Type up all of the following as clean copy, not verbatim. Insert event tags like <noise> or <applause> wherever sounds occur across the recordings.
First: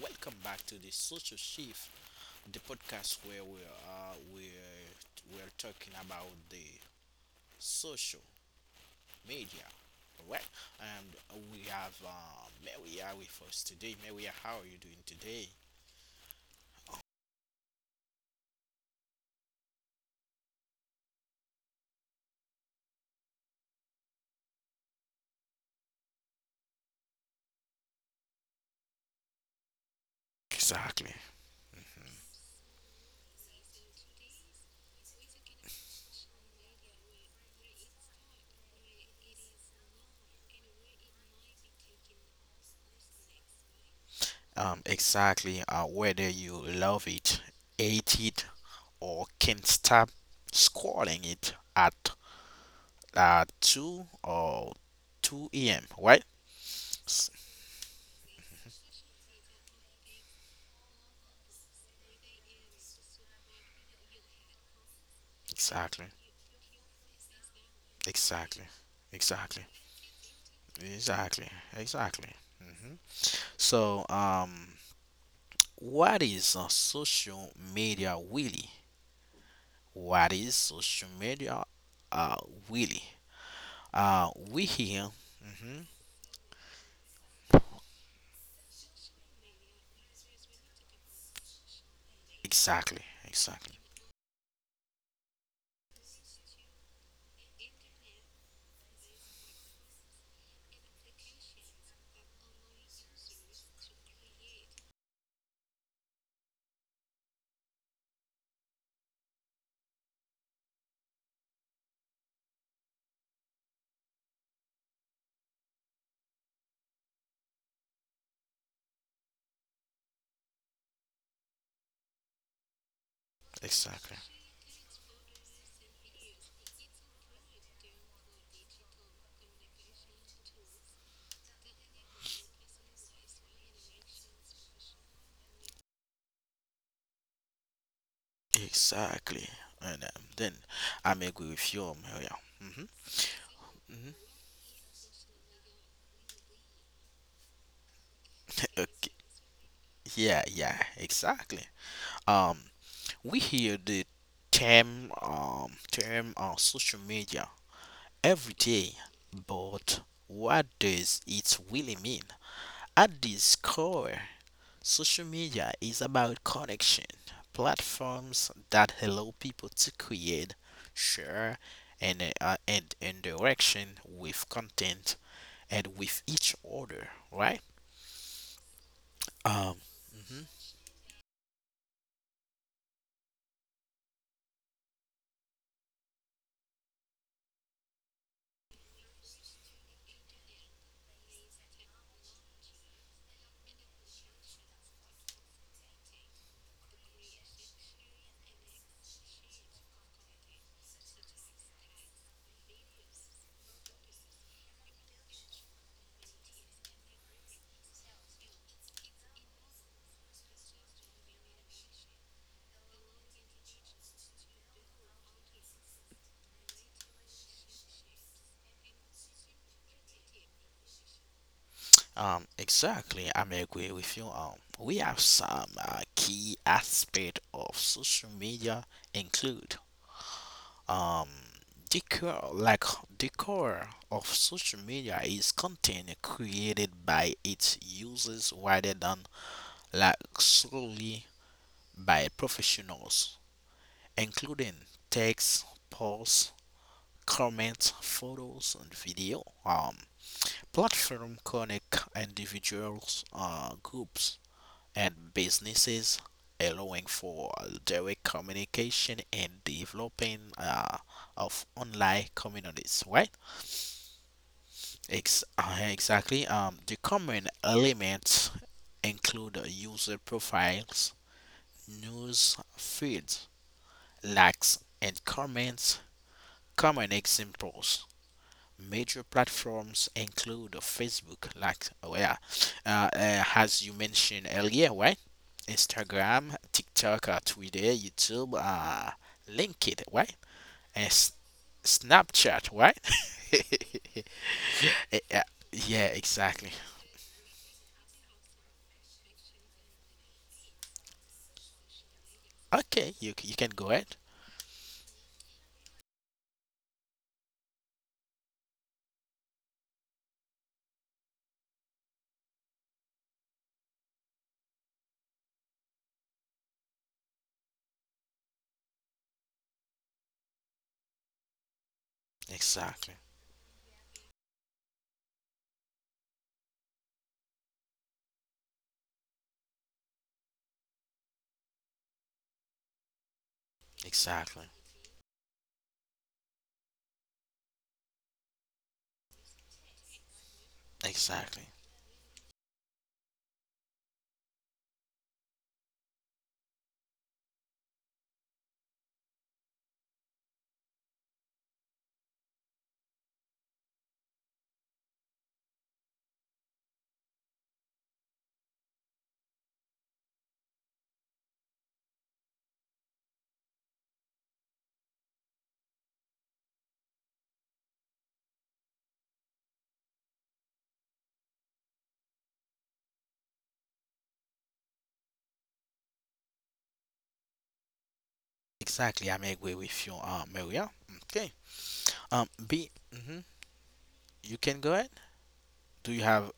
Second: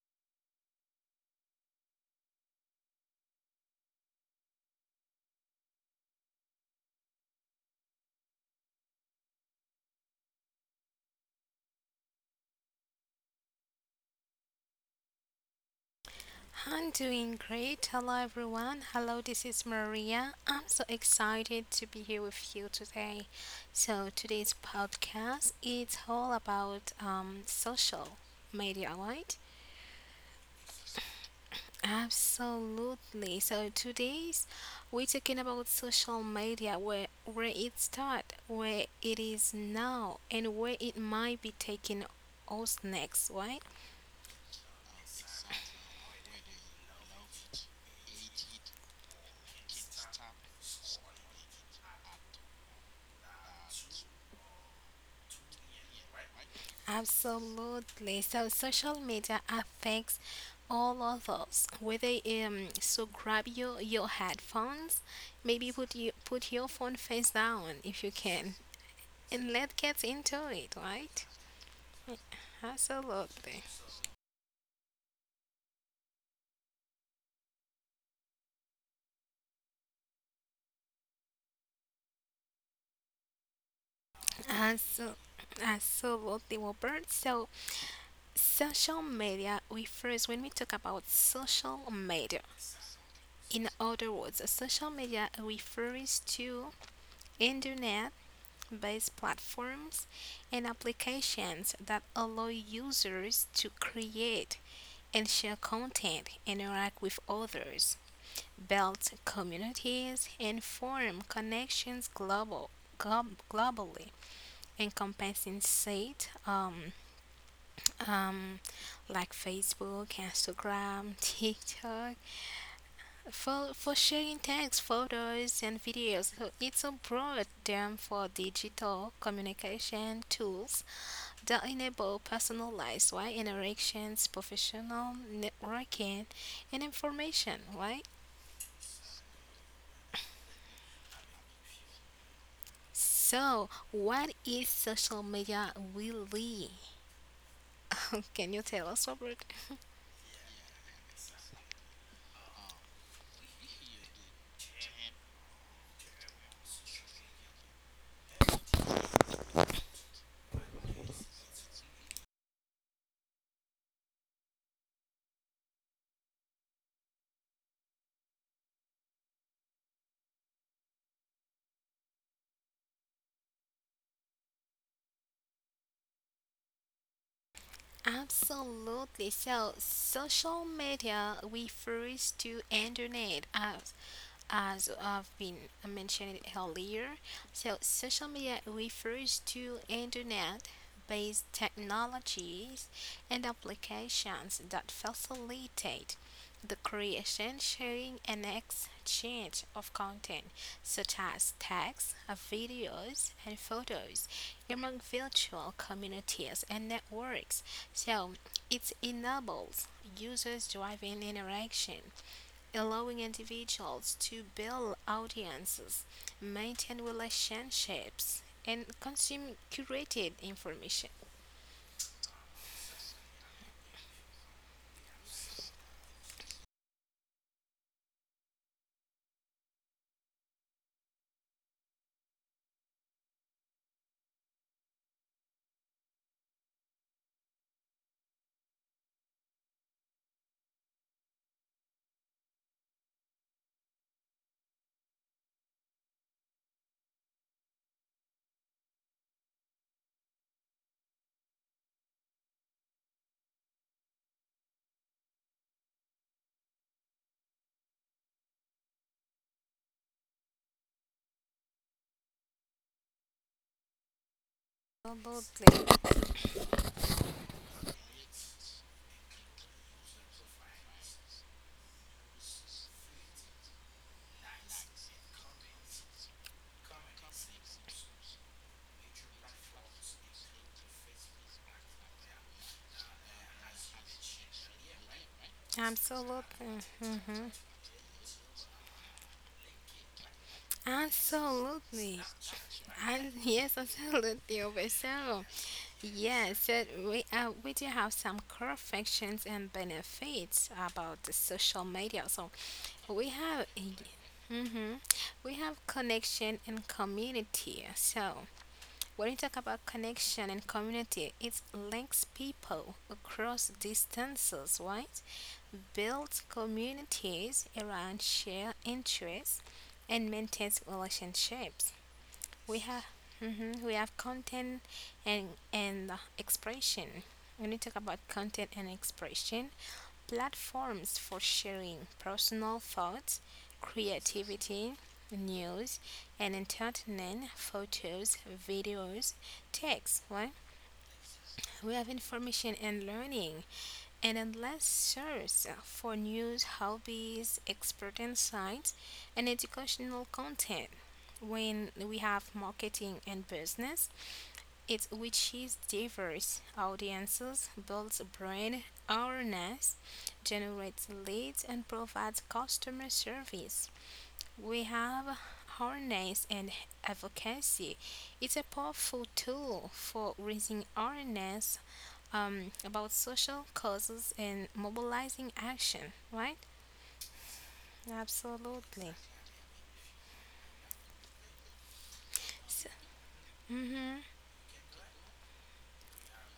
Welcome back to the Social Shift, the podcast where we are we're talking about the social media. Alright, and we have Maria with us today. Maria, how are you doing today? I'm doing great. Hello, everyone. Hello, this is Maria. I'm so excited to be here with you today. So, today's podcast is all about social media, right? Exactly. Absolutely. So, today's we're talking about social media, where it start, where it is now, and where it might be taking us next, right? Exactly. Whether you love it, hate it, or can't stop scrolling it at two or 2 a.m. Right? S- Absolutely. So social media affects all of us. Whether so grab your headphones, maybe Exactly. Put your phone face down if you can, Exactly. and Exactly. let's get into it. Right? Exactly. Exactly. hmm Absolutely. So, what is social media really? What is social media uh, really? We here. Absolutely. hmm Absolutely, Robert. So, social media refers when we talk about social media. Exactly. In Exactly. other words, social media refers to internet based platforms and applications that allow users to create and share content, interact with others, build communities, and form connections globally, encompassing sites um, like Facebook, Instagram, <laughs> TikTok, for Exactly. sharing text, photos, and videos. So it's a broad term for digital communication tools that enable personalized why interactions, professional networking, and information. Right. Exactly. And then I'm agree with you, Maria. hmm So, what hmm is social media really? <laughs> Can you tell us, Robert? yeah, exactly. Um, we hear the term on social media every day, but what does it really mean? At this core, social media is about connection, platforms that allow people to create, share, and interaction with content and with each other, right? Absolutely. So, Um, mhm. social media refers to internet as I've been mentioned earlier. So, social media refers to internet-based technologies and applications that facilitate the creation, sharing, and exchange of content such as text, videos, and photos among virtual communities and networks. So it enables users driving interaction, allowing individuals to build audiences, maintain relationships, and consume curated information. Exactly. I'm agree with you. We have some key aspect of social media include um decor like decor of social media is content created by its users rather than like solely by professionals, including text, posts, comments, photos, and video. Platform connect individuals, groups and businesses, allowing for direct communication and developing of online communities, right? Absolutely, Exactly. The common elements include user profiles, news feeds, likes and comments, common examples. Major platforms include Facebook, like oh yeah, as you mentioned earlier, right? Instagram, absolutely. TikTok, Hmm Twitter, YouTube, LinkedIn, right? And S- absolutely, Snapchat, right? <laughs> and yes, absolutely, over Eh, yeah, several. yeah, exactly. Yes, that we do have some core functions and benefits about the social media. So Okay, we you you can have go ahead. mm-hmm, we have connection and community. So when you talk about connection and community, it links people across distances, right? Builds communities around shared interests and maintains relationships. We have Exactly, mhm, we have content and expression. When you talk about content and expression, platforms for sharing personal thoughts, exactly, creativity, news, and entertainment, photos, videos, text. Right? exactly, We have information and learning, and endless source for news, hobbies, expert insights, and educational content. When we have marketing and business, it reaches diverse audiences, builds brand awareness, generates leads, and provides customer service. We have awareness and advocacy. It's a powerful tool for raising awareness about social causes and mobilizing action, right? Absolutely. exactly. I may agree with you, Maria. Okay. Um, B, So, mhm, mhm. you can go ahead. Do you have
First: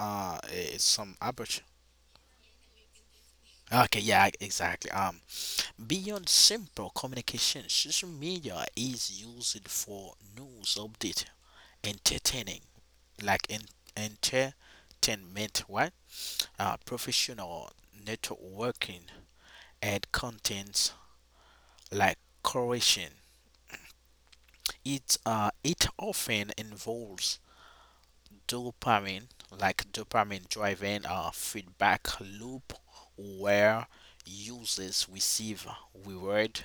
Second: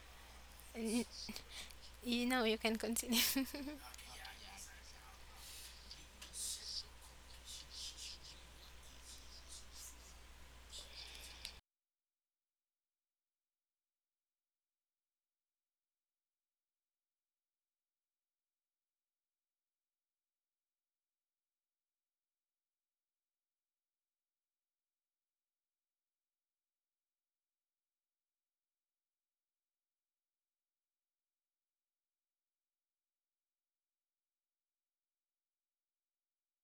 Y- some opportunity? You know, you can continue. Okay, yeah, exactly. Beyond simple communication, social media is used for news update, entertaining, like en entertainment, right? Professional networking and contents like creation. It often involves dopamine, like dopamine driven a feedback loop where users receive reward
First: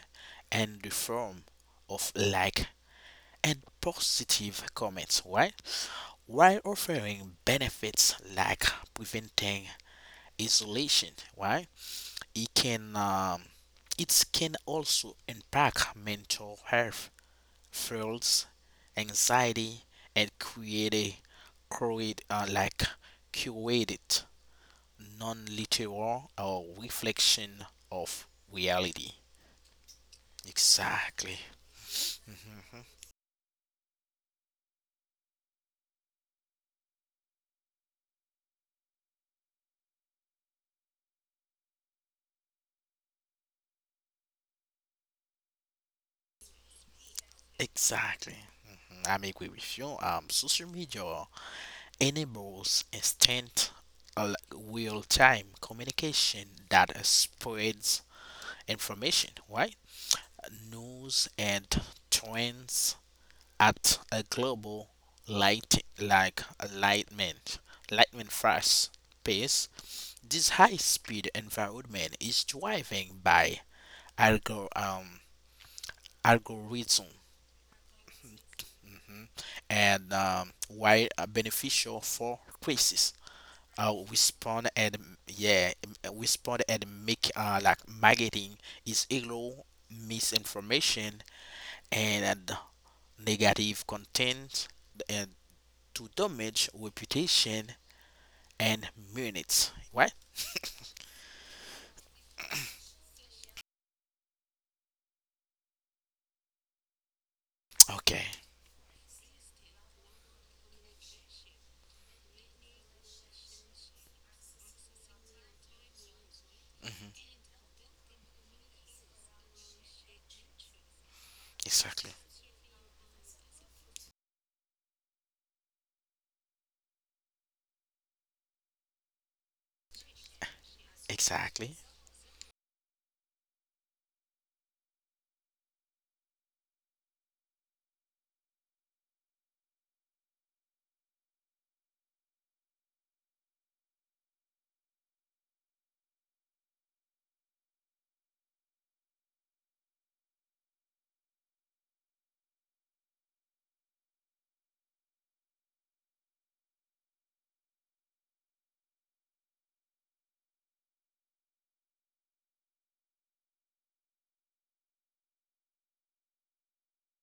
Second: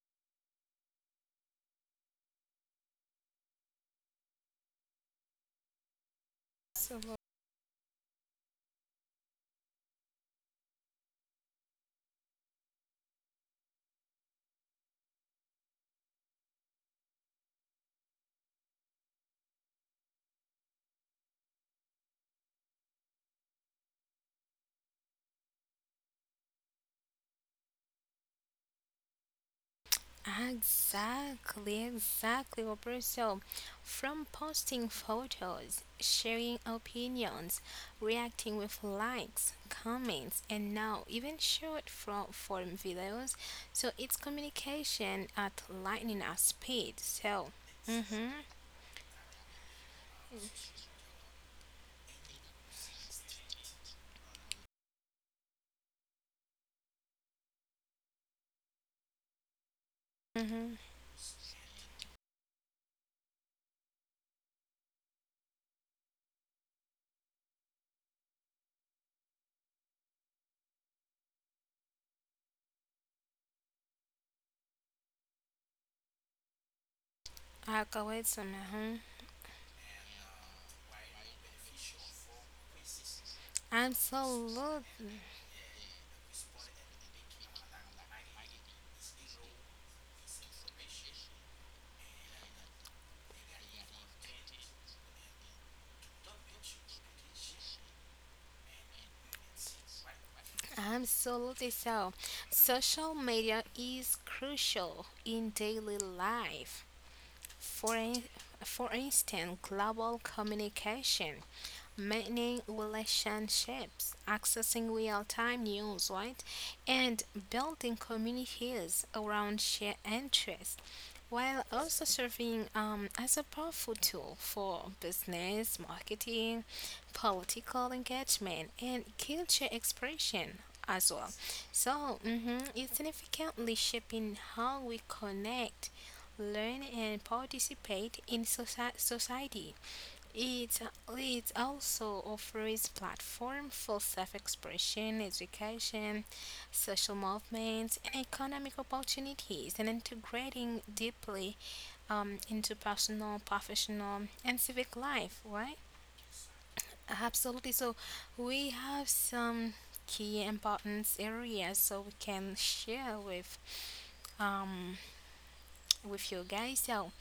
and the form of like and positive comments, right? While <laughs> Absolutely. offering benefits like preventing isolation, right? It can um, it can also impact mental health feels anxiety and create like curated non-literal or reflection of reality. Exactly. Exactly, Mhm. exactly, Roberto. From posting photos, sharing opinions, reacting with likes, comments, and now even short form videos. So it's communication at lightning at speed. So, mm-hmm, Exactly. I am agree with you. Social media enables instant, real-time communication that spreads information, right? mm-hmm. News and trends at a global light like lightning lightning fast pace. This high-speed environment is driven by algo um, algorithm Algorithm, uh-huh. and why are beneficial for crisis. Respond and Absolutely, yeah, respond and make like marketing is illegal misinformation and negative content and to damage reputation and minutes. What? absolutely so. Social media is crucial in daily life. For, Okay. in, for instance, global communication maintaining relationships, accessing real time news, right? And hmm building communities around shared interests while also Exactly. serving as a powerful tool for business, marketing, political engagement, and culture expression as well. Exactly. So mhm, it's significantly shaping how we connect, learn, and participate in society. it, it also offers platform for self-expression, education, social movements, and economic opportunities, and integrating deeply into personal, professional, and civic life, right? Absolutely. So we have some key importance areas so we can share um with you guys. So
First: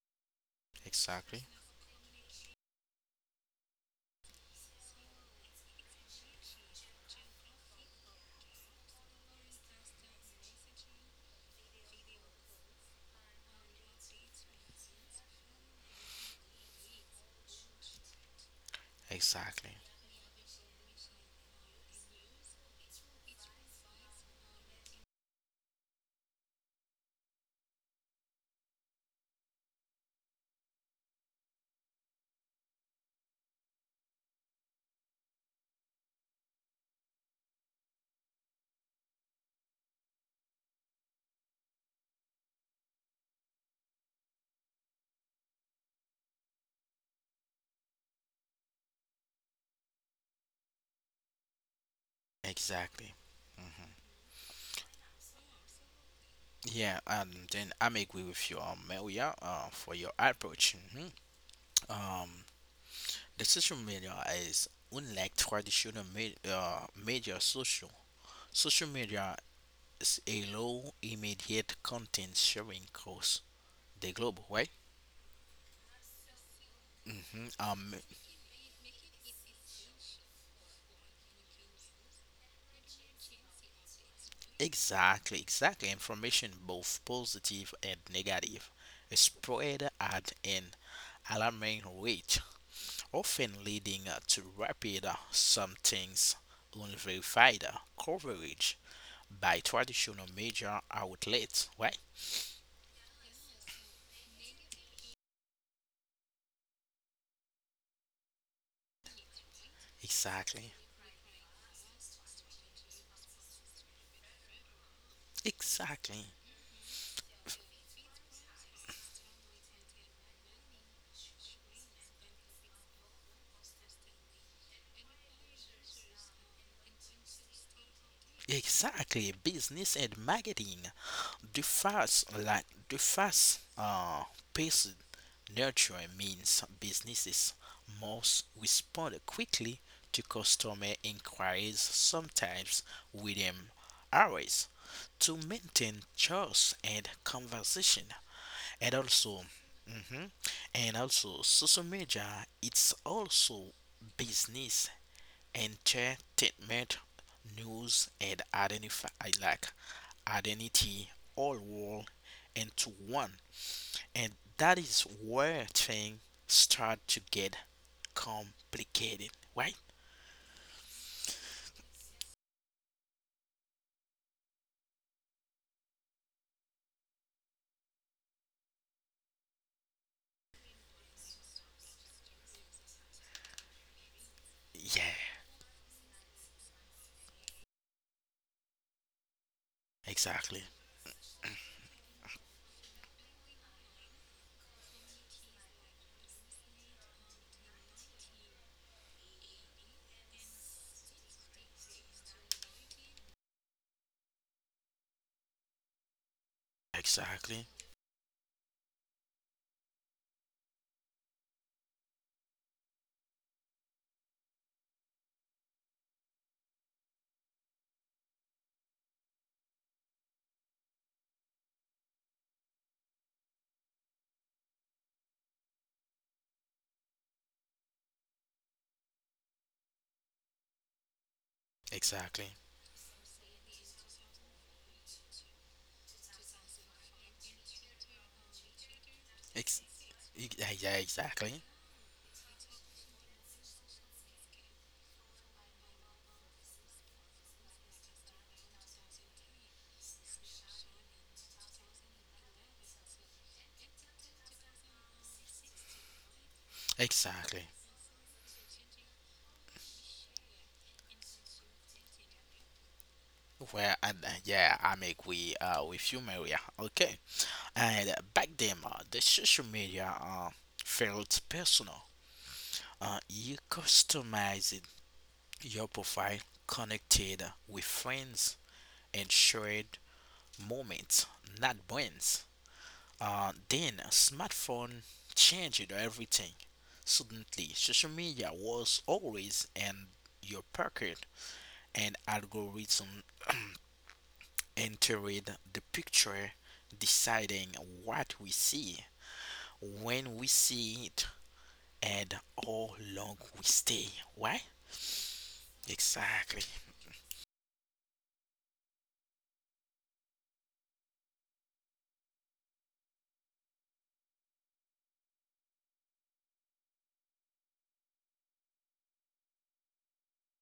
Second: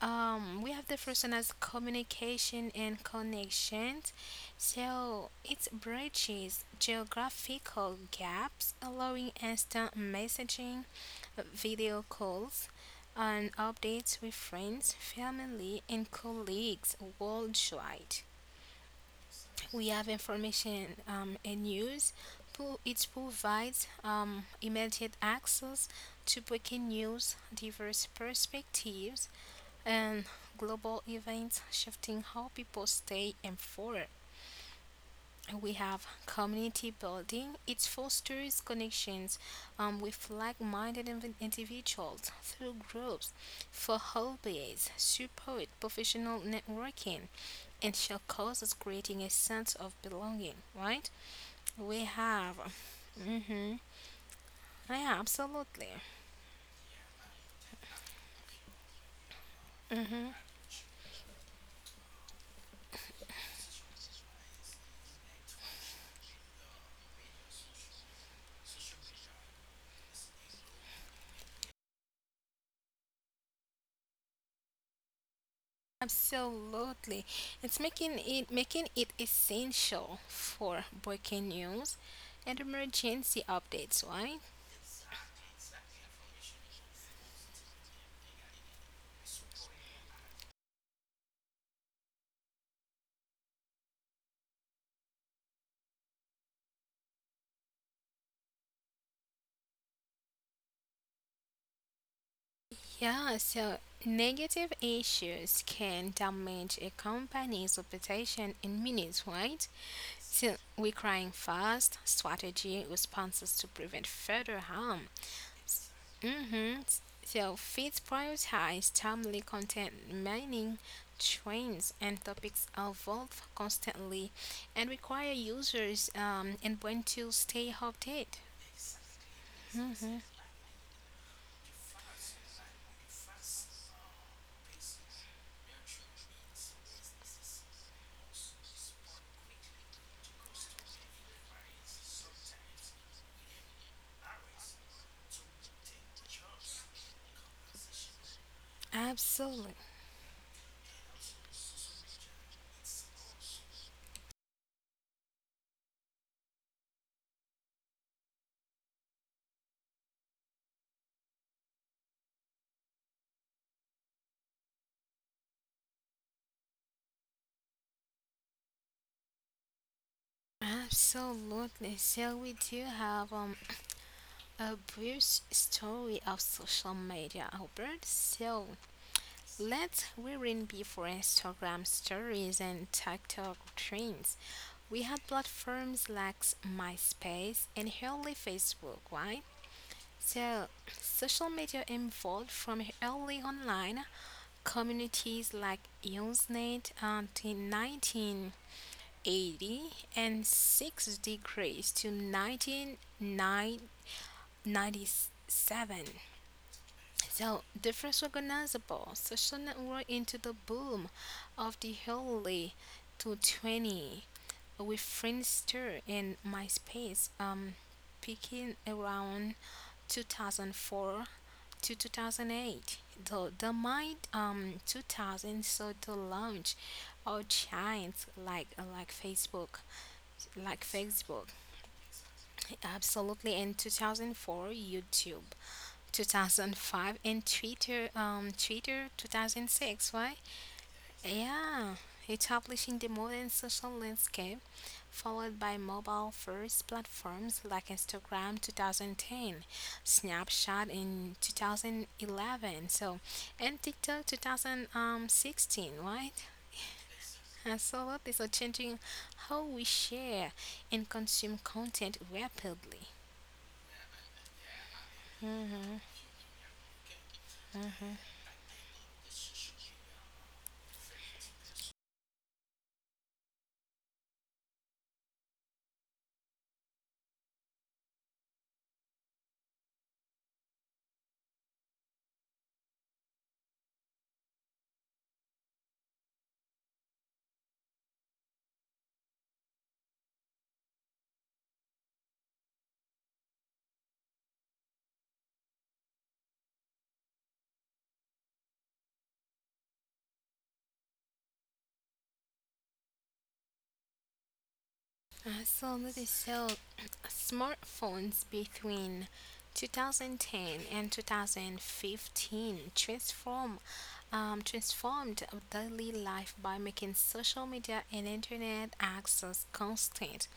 We have the first one Exactly. as communication and connections. So it bridges geographical gaps, allowing instant messaging, video calls, and updates with friends, family, and colleagues worldwide. Exactly. We have information and news. It provides immediate access to breaking news, diverse perspectives, and global events shifting how people stay informed. We have community building. It fosters connections with like-minded individuals through groups for hobbies, support, professional networking, and shall causes creating a sense of belonging. Right? We have. Exactly. Mm-hmm. Yeah, absolutely. Yeah, and then I'm agree with you, Maria, for your approach. Um, the social media is unlike traditional media. Social media is a low immediate content sharing course. The global, right? Absolutely. Mm-hmm. It's making it making it essential for breaking news and emergency updates, right? exactly, exactly. Information, both positive and negative, is spread at an alarming rate, often leading to rapid, sometimes unverified coverage by traditional media outlets. Right? Yeah, so negative issues can damage a company's reputation in minutes, right? So Exactly, requiring fast strategy responses to prevent further harm. exactly. Mm-hmm. So feeds prioritize timely content, meaning trends and topics evolve constantly and require users and when to stay updated. Exactly, business and Mm-hmm. marketing. The fast, like the fast, paced nurture means businesses must respond quickly to customer inquiries, sometimes within hours, to maintain trust and conversation. And also, Absolutely. mhm, and also, social media. It's also business entertainment news and identify like identity all roll into one and that is where things start to get complicated, right? Absolutely. So we do have a brief story of social media, Albert. So let's rewind before Instagram stories and TikTok trends. We Yeah, had platforms like MySpace and early Facebook, right? exactly. So, social media evolved from early online communities like Usenet until 1980 and 6 degrees to 1997. So, Exactly. different recognizable social network into the boom of the early to 20 with Friendster and MySpace peaking around 2004 to 2008. Though the mid 2000 saw the launch of giants like Facebook, like Facebook, Exactly. absolutely in 2004, YouTube 2005, and Twitter, Twitter Ex- 2006, right? Yeah, exactly. Yeah, establishing the modern social landscape, followed by mobile first platforms like Instagram 2010, Snapchat in 2011, so and TikTok 2016, right? Exactly. Absolutely, so changing how we share and consume content rapidly. Well and yeah I make we with you Maria. Okay, and back then the social media felt personal. You customized your profile, connected with friends, and shared moments, not brands. Then smartphone changed everything. Suddenly, social media was always in your pocket, and algorithm entered the picture, deciding what we see, when we see it, and how long we stay. Why? I saw Moody. Exactly. <clears throat> Smartphones between 2010 and 2015 transform transformed our daily life by making social media and internet access constant,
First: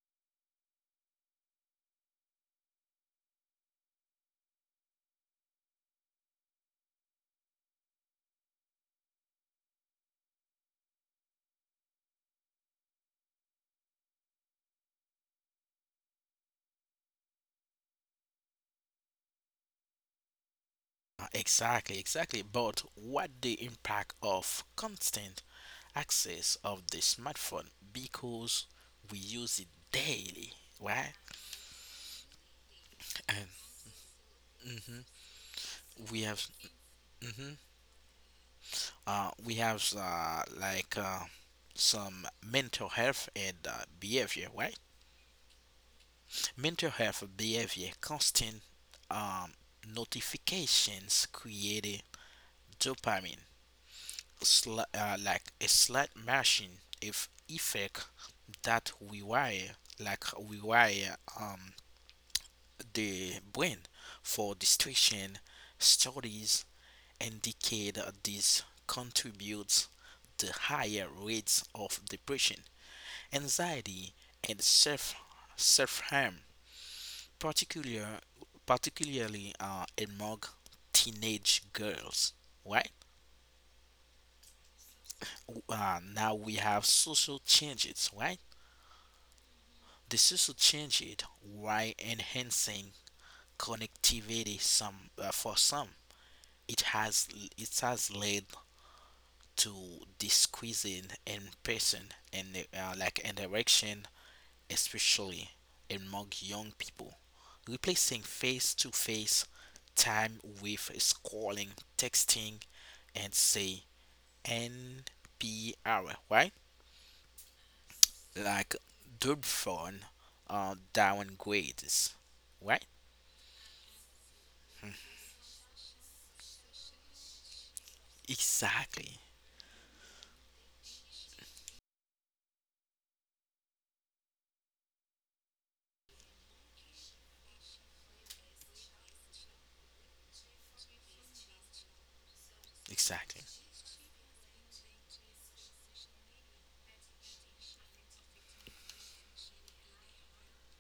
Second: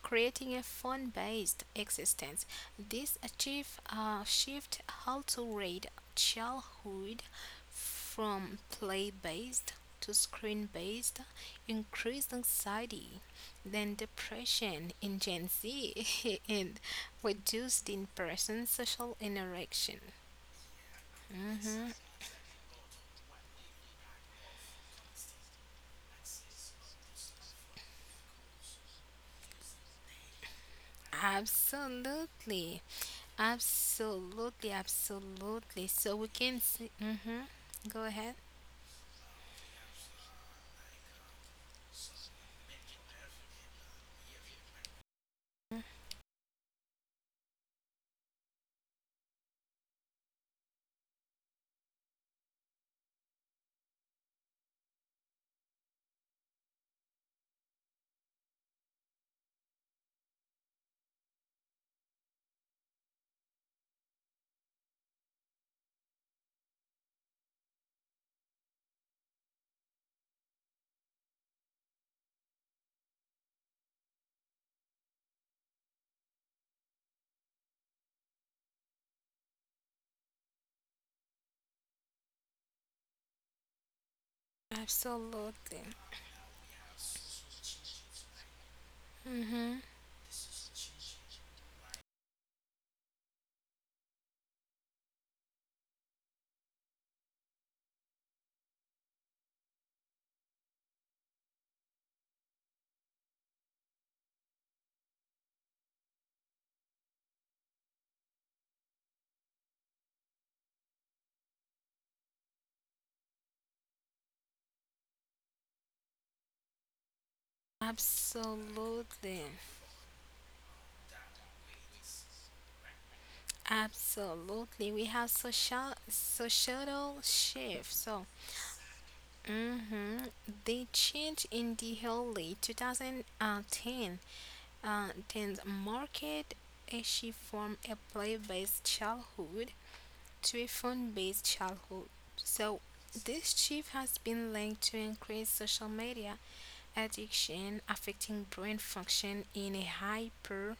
creating a phone-based existence. This achieve shift altered childhood from play-based to screen-based, increased anxiety, than depression in Gen Z <laughs> and reduced in person social interaction. Hmm exactly, exactly. But what the impact of constant access of the smartphone because we use it daily, right? Absolutely. And Absolutely. mhm, Absolutely. So we we have can see. Hmm mhm, Go ahead. We have some mental health and behavior, right? Mental health behavior constant um, notifications create dopamine, like a slight machine if effect that like rewire the brain for distraction. Studies indicate this contributes to higher rates of depression, anxiety, and self harm, particular particularly among teenage girls, right? Absolutely. Uh, now we have social changes, right? Hmm The social changes while enhancing connectivity some for some. It has it has led to decreasing in person and interaction, especially among young people, replacing face-to-face time with scrolling, texting, and say NPR, right? Like Absolutely. dub phone downgrades, right? Absolutely. We have social societal shift. So Exactly, hmm they changed in the early 2010, uh, then market a shift from a play-based childhood to a phone-based childhood. So exactly, this shift has been linked to increased social media addiction affecting brain function in a hyper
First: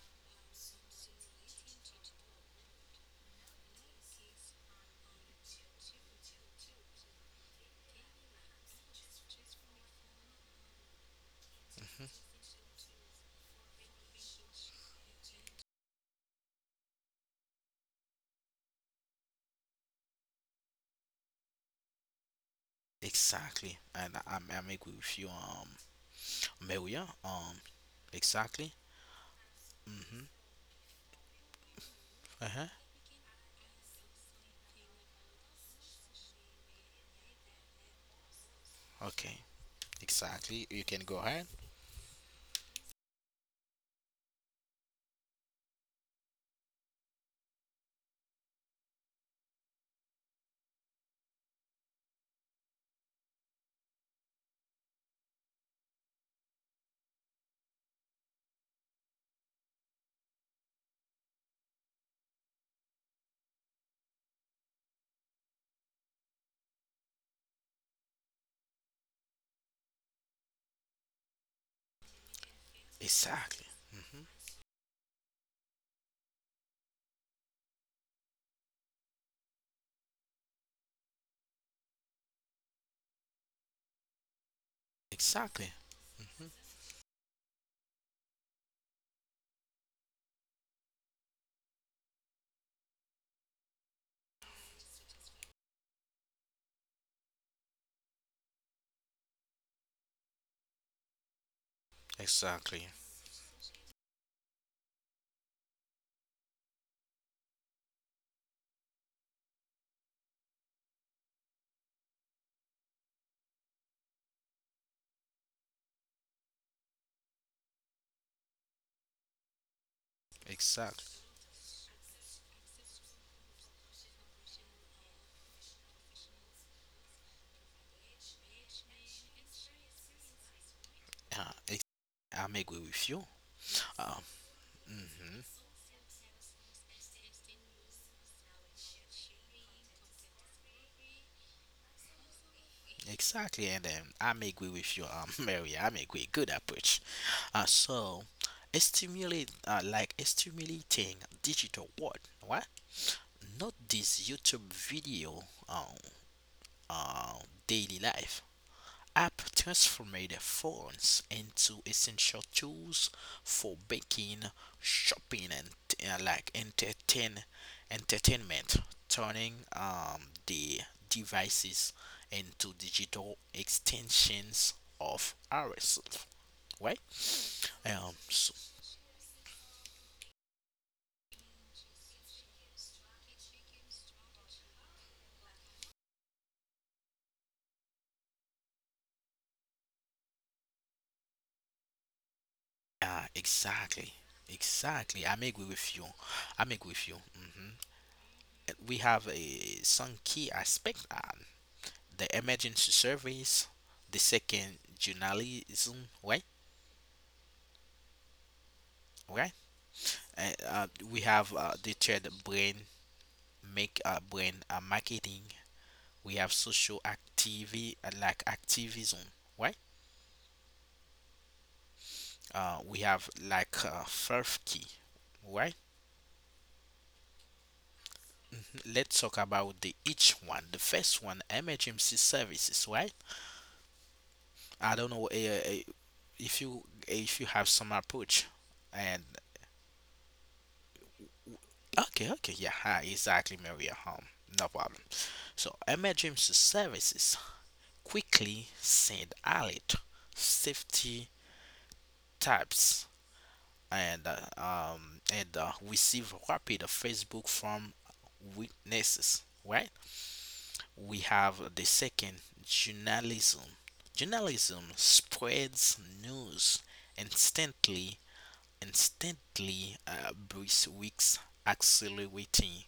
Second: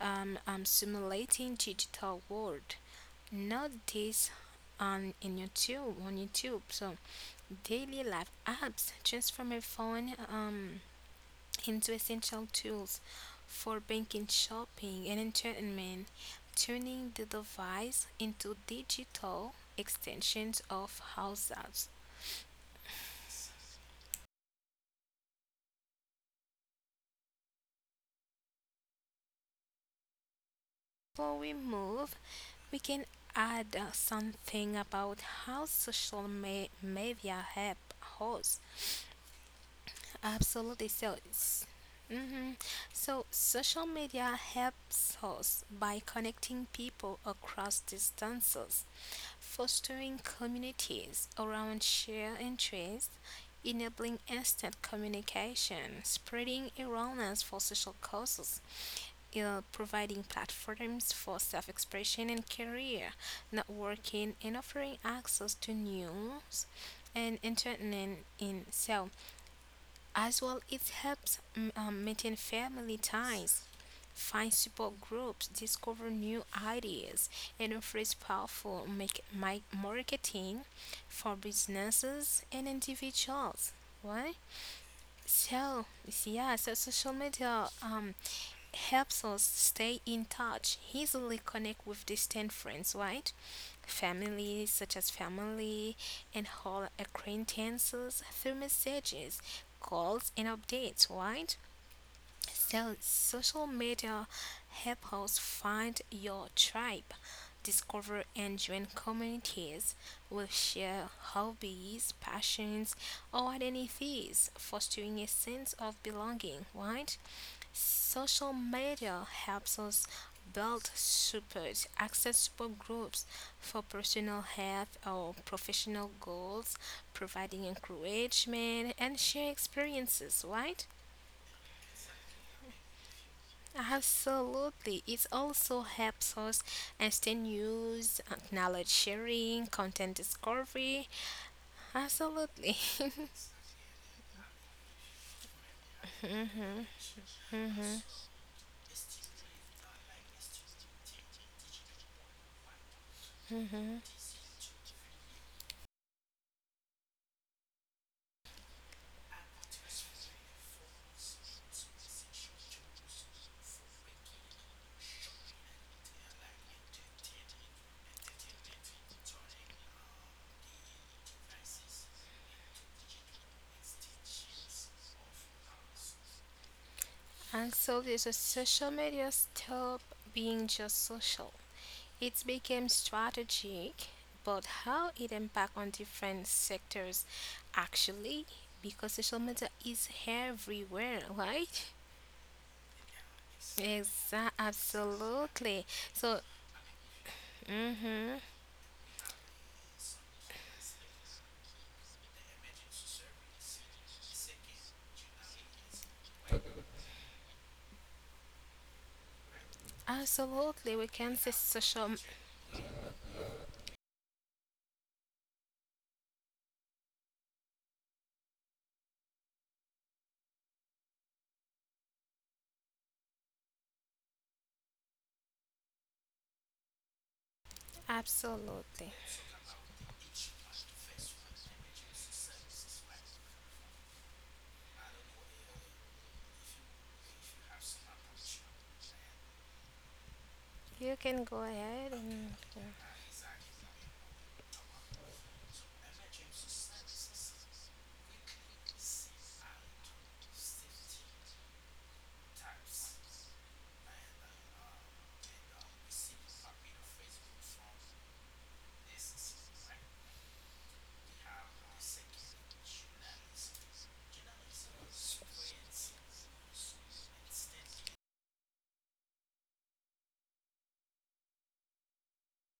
simulating digital world. Not this on in YouTube, on YouTube. So daily life apps transform a phone into essential tools for banking, shopping, and entertainment, turning the device into digital extensions of households. exactly. And I agree with you, Maria. Exactly. Mm-hmm. Before we move, Uh-huh. we can add something about how social media help us. Okay. Exactly. You Absolutely. can go So, ahead. mm-hmm, so social media helps us by connecting people across distances, fostering communities around shared interests, enabling instant communication, spreading awareness for social causes, providing platforms for self expression and career, networking, and offering access to news and entertainment. In so, as well, it helps maintain family Exactly. ties, Mm-hmm. find support groups, discover new ideas, and offers powerful make, marketing for businesses and individuals. Why? Exactly. So, hmm yeah, so social media helps us stay in touch, easily connect with distant friends, right? Family, such as family and whole acquaintances through messages, calls, and updates, right? Exactly. So, social media help us find your tribe, discover and join communities, will share hobbies, passions, or identities, fostering a sense of belonging, right? Social media helps us build Exactly. support, access support groups for personal health or professional goals, providing encouragement and share experiences, right? Uh, ex- I may agree with you. Um, Absolutely. It hmm also helps us understand news, knowledge sharing, content discovery. Absolutely. Exactly. And then I may agree with you, <laughs> Maria. I may agree. Good approach. So, stimulating digital world. Why? Note this YouTube video on uh, daily life app transformed phones into essential tools for baking, shopping, and uh, like entertain entertainment, turning the devices into digital extensions of ourselves. Right? <laughs> Absolutely. So So, social media stop being just social. It became strategic, but how it impact on different sectors actually because social media is everywhere, right? Exactly. Exactly. Exactly. I'm agree Absolutely. with you. So, I'm agree with you. Mm-hmm. We have a, some key aspects: on the emergency service, the second journalism, right? Right? And Absolutely, we we can have say the social. third brain, make brain marketing. We have social activity like activism, right? We have like fourth key, right? Let's Absolutely. talk about the each one. The first one, emergency services, right? I don't know if you have some approach and You can go ahead. okay, okay, And yeah, ah, exactly, Maria. No problem. So, emergency services quickly send alert, safety types, and receive rapid Facebook from witnesses. Right? We have the second journalism. Journalism spreads news instantly, instantly, breaks weeks, accelerating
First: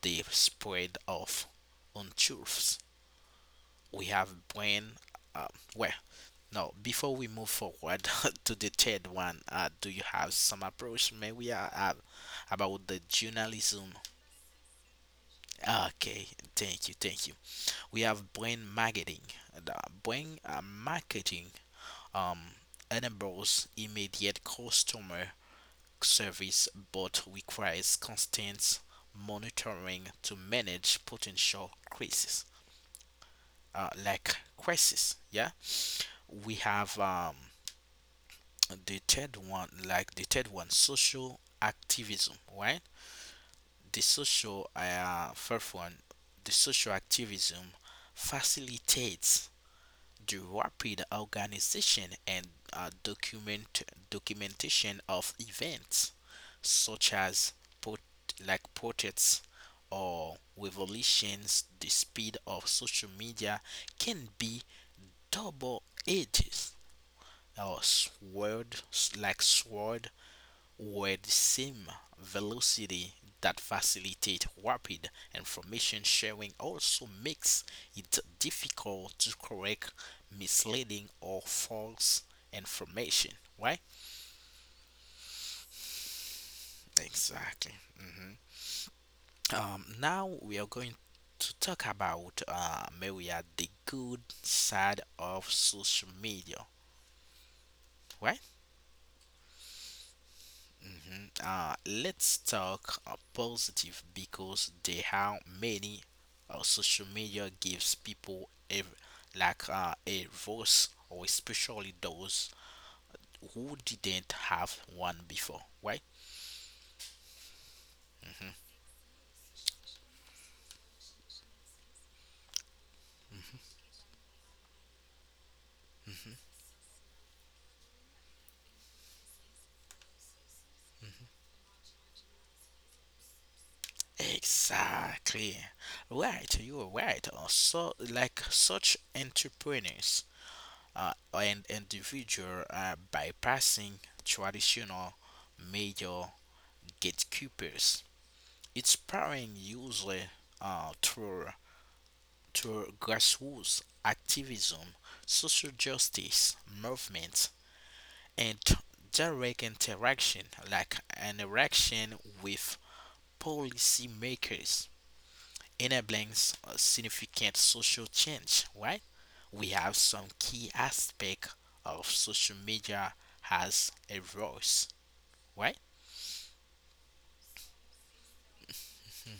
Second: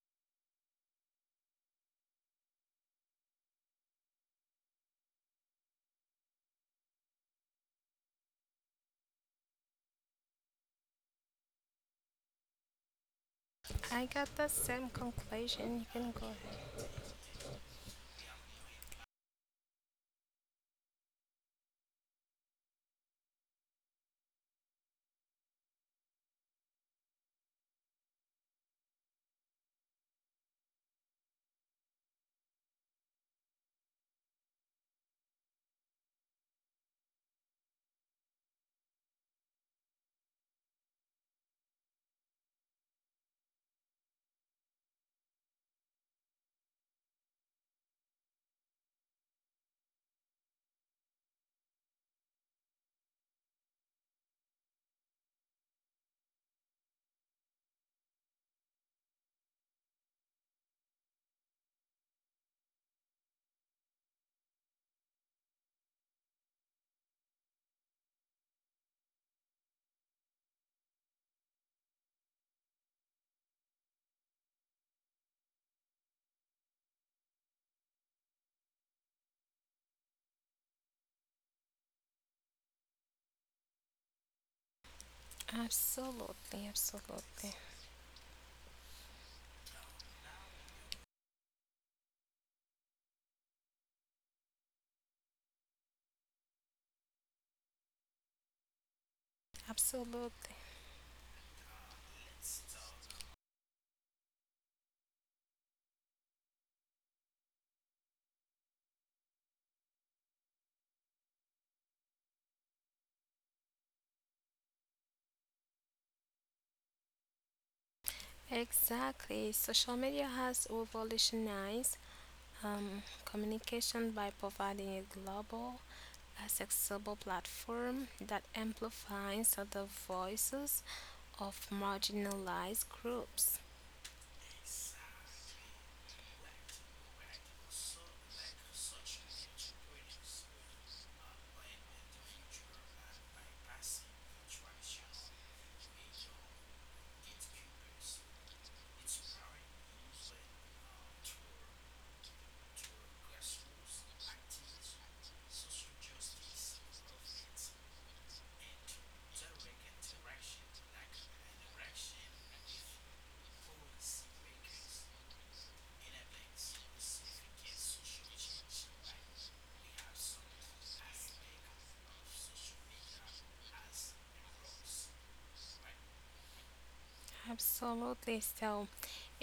the spread of untruths. We have brain. Uh, well, no. Before we move forward <laughs> to the third one, do you have some approach? May we about the journalism? I got the same conclusion. You can go Okay, ahead. thank you, thank you. We have brain marketing. The brain marketing um enables immediate customer service, but requires constant monitoring to manage potential crises. Crisis yeah. We have the third one, social activism, right? The social first one, the social activism facilitates the rapid organization and uh, document documentation of events such as pot- protests or revolutions. The speed of social media can be double edged or sword, like sword, with the same velocity that facilitate rapid information sharing also makes it difficult to correct misleading or false information, right? Absolutely, absolutely, Exactly. hmm um, now we are going to talk about Maria, the good side of social media, right? absolutely. Mhm. Let's talk positive because they how many social media gives people a a voice or especially those who didn't have one before, right? Exactly. Social media has revolutionized communication by providing a global, accessible platform that amplifies the voices of marginalized groups. Exactly. Right, you are right. So, like such entrepreneurs and individual bypassing traditional major gatekeepers. It's powering usually uh, through, through grassroots activism, social justice movements, and direct interaction, like interaction with policymakers, enabling significant social change. Right? We have some key aspect of social media has a voice. Right? Absolutely. So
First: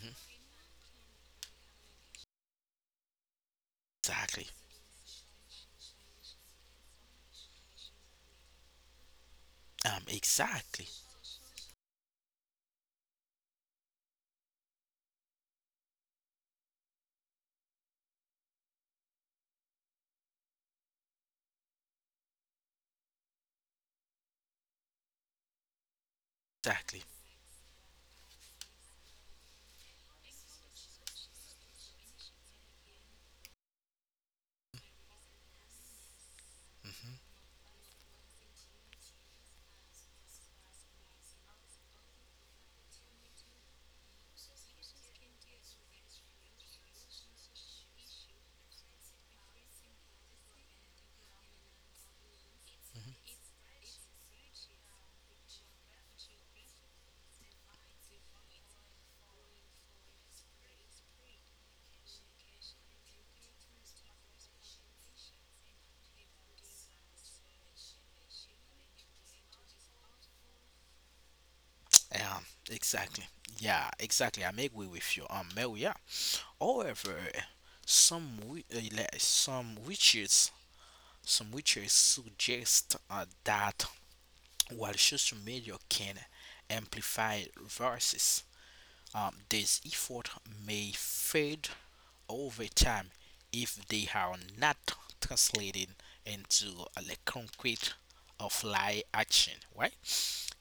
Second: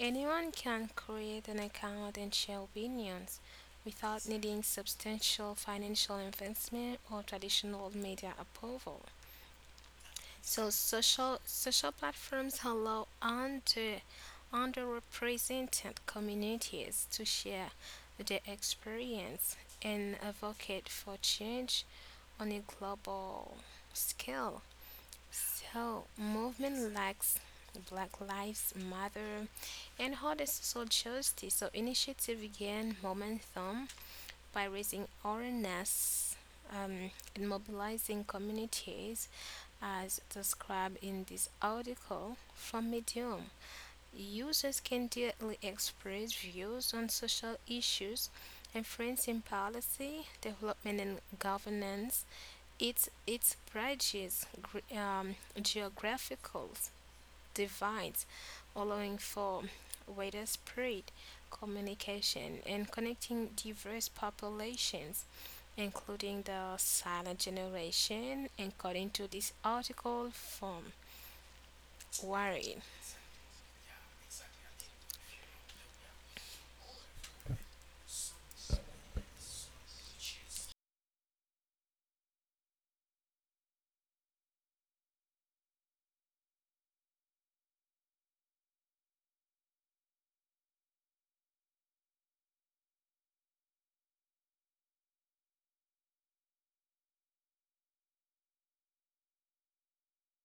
anyone can create an account and share opinions without Exactly. needing substantial financial investment or traditional media approval. So Exactly. Social platforms allow underrepresented communities to share their experience and advocate for change on a global scale. So, movement Exactly. lacks Black Lives Matter and other social justice. So, initiative gain momentum by raising awareness hmm and mobilizing communities, as described in this article from Medium. Users can directly express views on social issues, influencing policy, development, and governance. It bridges geographical divides, allowing for widespread communication and connecting diverse populations, including the silent generation, according to this article from Yeah, Wired. exactly. Yeah, exactly. I agree with you, Mel. Yeah. However, some witches, suggest that while social media can amplify vices, this effort may fade over time if they are not translated into a concrete offline action, right?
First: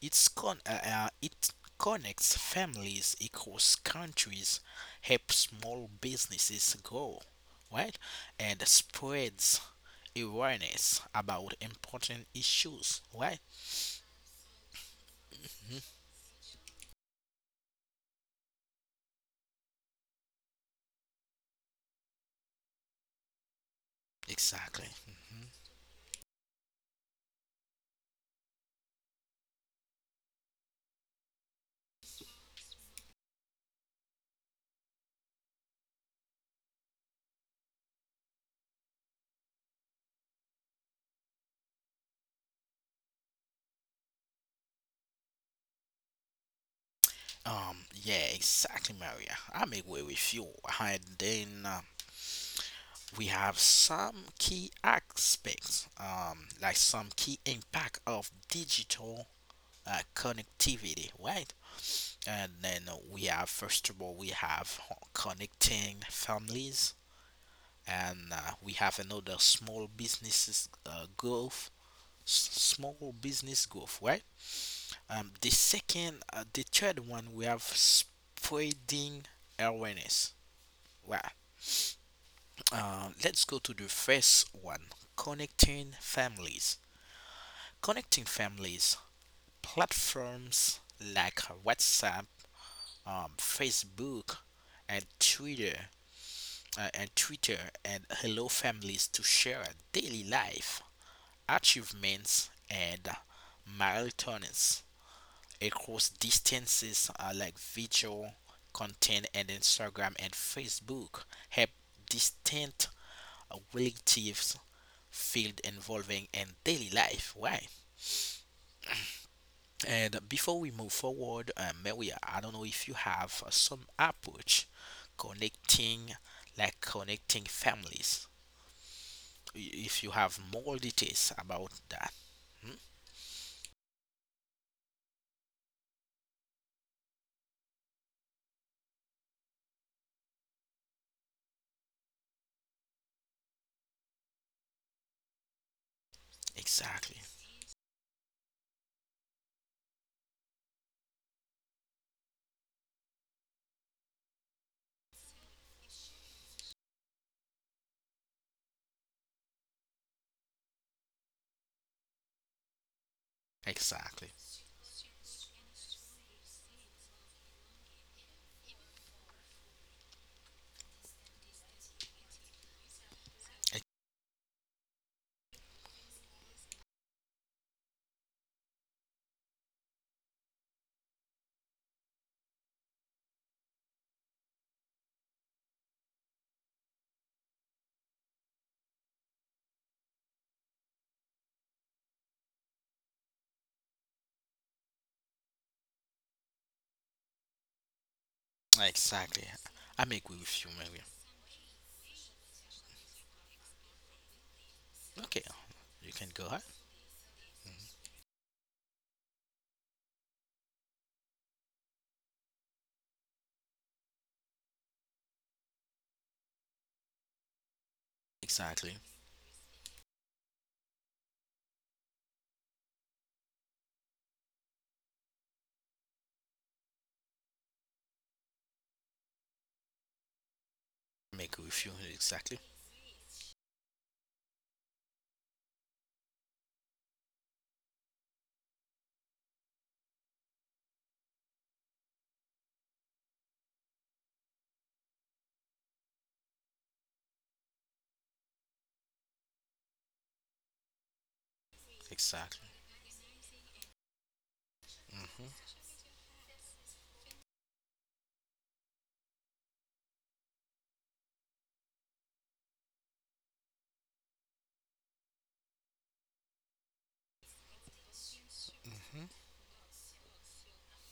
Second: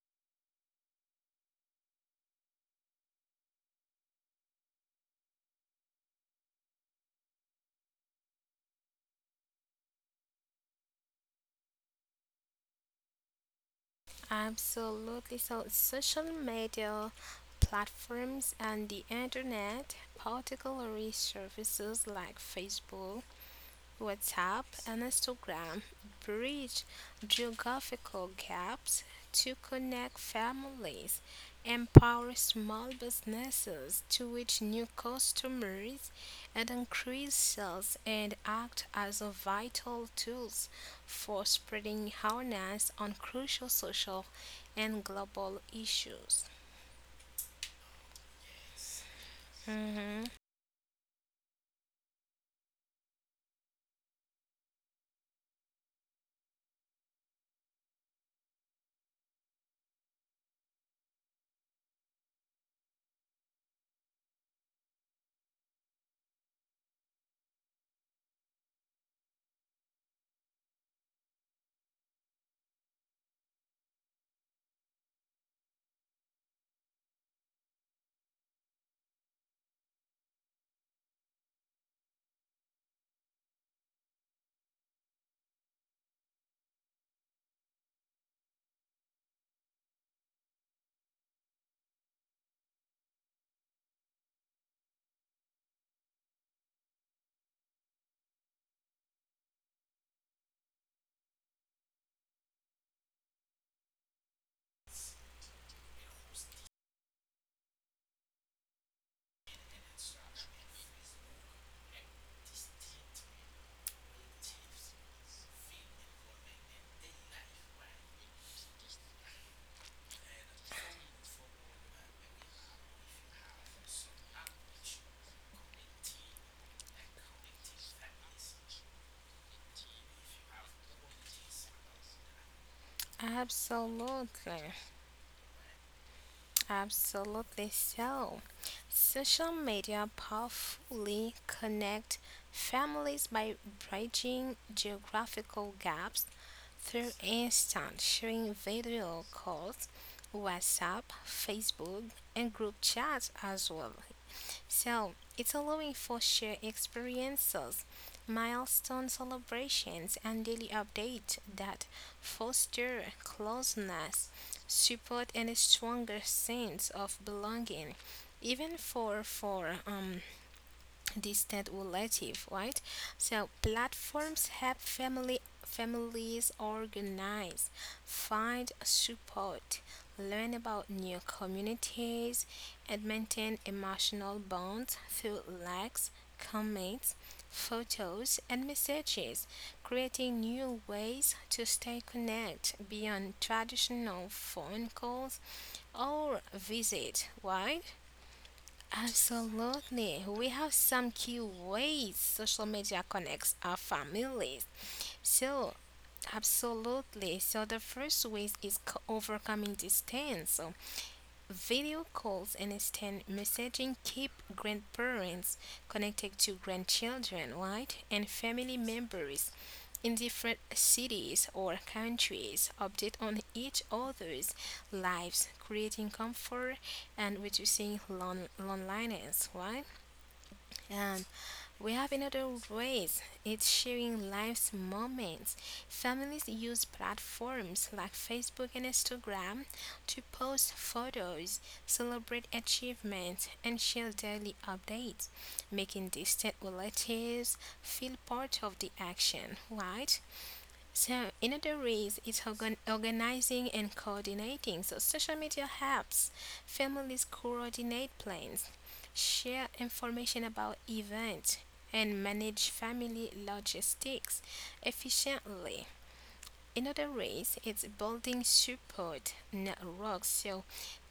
It connects families across countries, helps small businesses grow, right? And spreads awareness about important issues, right? Absolutely. So, Mhm. social media platforms and the internet, particularly services like Facebook, WhatsApp, Exactly. and Mhm. Instagram, bridge geographical gaps to connect families, empower small businesses to reach new customers, and increase sales and act as a vital tools for spreading awareness on crucial social and global issues. Yeah, exactly, Maria. I'm agree Mhm. with you. And then we have some key aspects, some key impact of digital connectivity, right? And then we have, first of all, we have connecting families, and we have another small businesses small business growth, right? The third one, we have spreading awareness. Well, let's go to the first one connecting families. Connecting families, platforms like WhatsApp, Facebook, and Twitter. Uh, and Twitter and hello families to share daily life, achievements, and marathons across distances video content and Instagram and Facebook help distant relatives field involving in daily life. Why? And before we move forward, Maria, I don't know if you have some approach connecting, like connecting families. I- If you have more details about that, hmm? Absolutely, absolutely so. Social media powerfully connect families by bridging geographical gaps through Exactly, instant sharing video calls, WhatsApp, Facebook, and group chats as well. So it's allowing for shared experiences, milestone celebrations, and daily updates that foster exactly, closeness, support, and a stronger sense of belonging. Even for distant relative, right? So platforms help family families organize, find support, learn about new communities, and maintain emotional bonds through likes, comments, photos, and messages, creating new ways to stay connected beyond traditional phone calls or visit, right? exactly. I'm Absolutely. agree We with have you, Maria. some key ways social media connects our families. Okay, So, you can go ahead. absolutely. So, the first way is overcoming distance. So, video calls and instant messaging keep grandparents connected to grandchildren, right? And family Exactly, members in different cities or countries update on each other's lives, creating comfort and reducing loneliness, right? Um, I'm agree with we you. have another Exactly, ways. It's sharing life's moments. Families use platforms like Facebook and Instagram to post photos, celebrate achievements, and share daily updates, making distant relatives feel part of the action, right? So another ways is exactly. Organizing and coordinating. So social hmm media helps families coordinate plans, share information about events, and manage family logistics efficiently. Another ways is building hmm support networks. So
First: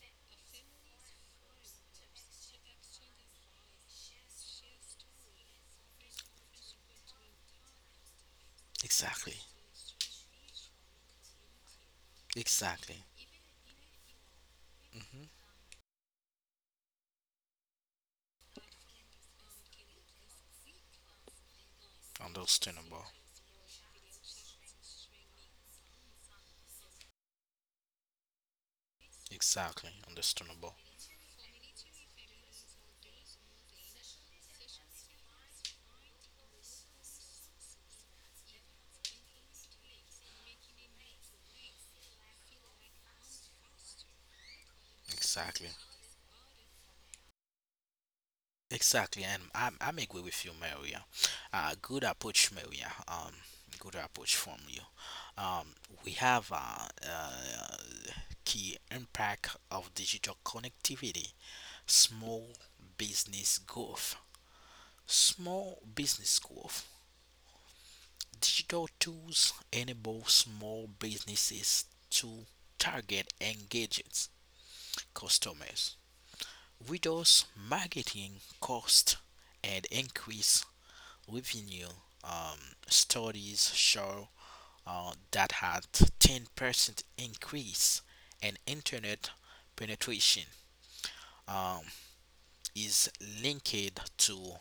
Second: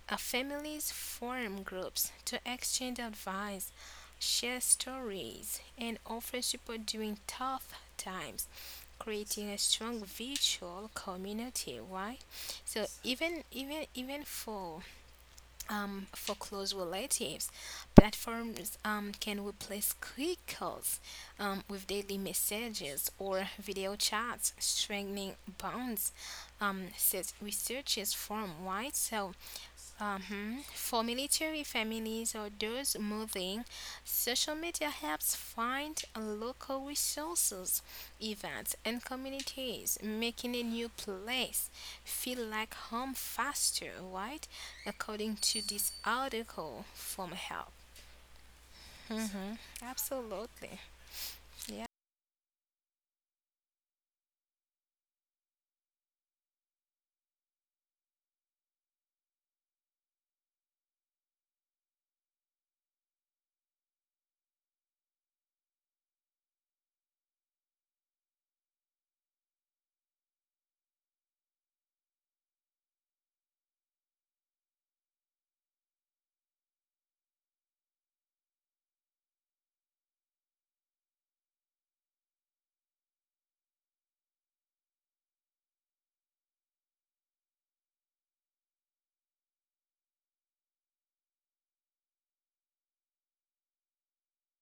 families form groups to exchange advice, share stories, and offer support during tough times, Exactly, creating a strong virtual community. Why? So exactly. even hmm for close relatives, platforms can replace quick calls with daily Understandable. messages or video chats, strengthening bonds. Says researchers from Why? So Exactly, mhm. understandable. For military families or those moving, social media helps find local resources, events, and communities, making a new place feel like home faster, right? According to Exactly, this article from Help. exactly, and Mm-hmm. I agree with you, Absolutely. Maria. Yeah, Good approach, Maria. Good approach from you. Um, we have key impact of digital connectivity, small business growth, small business growth. Digital tools enable small businesses to target engaged customers reduce marketing cost and increase revenue. Studies show that had 10% increase in internet penetration um, is linked to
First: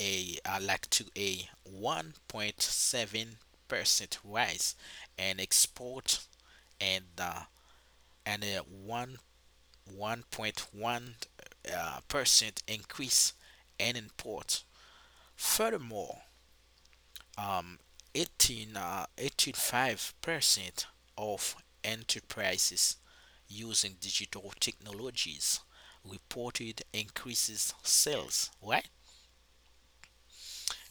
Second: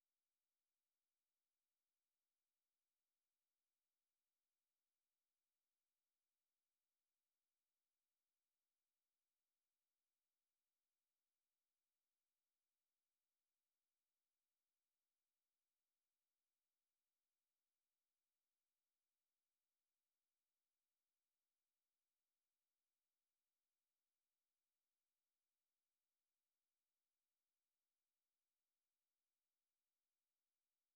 a like to a 1.7% rise in export and uh, and a 1 1.1 percent increase in imports. Furthermore, um, 85% of enterprises using digital technologies reported increases sales. Right?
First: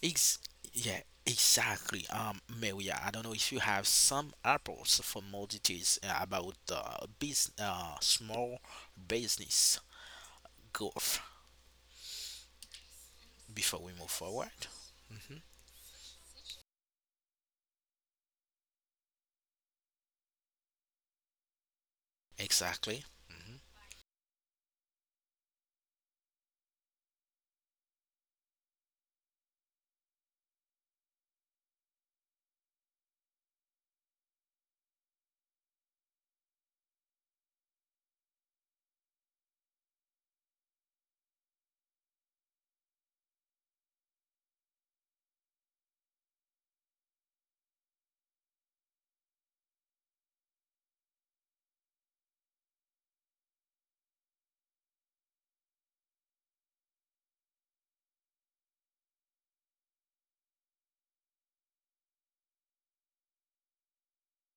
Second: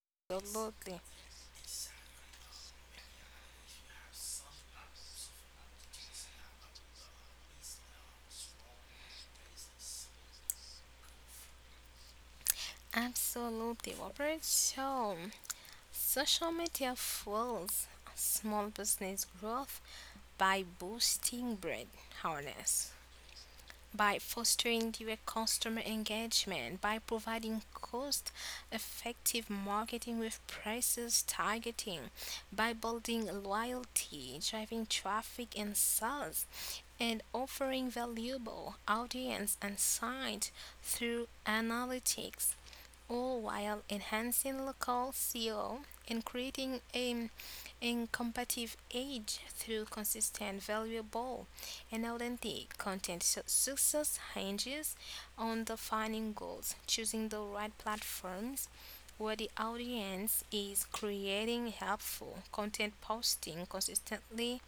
Ex- yeah, absolutely. exactly. Maria, I don't know if you have some apples for more details about business, small business growth. Before we Absolutely, move Robert. forward. So hmm social media fuels small business growth by boosting brand awareness, Exactly. hmm by fostering direct customer engagement, by providing cost effective marketing with prices targeting, by building loyalty, driving traffic and sales, and offering valuable audience insight through analytics, all while enhancing local CO and creating an incompetitive edge through consistent, valuable, and authentic content. So success hinges on defining goals, choosing the right platforms where the audience is creating helpful content, posting consistently,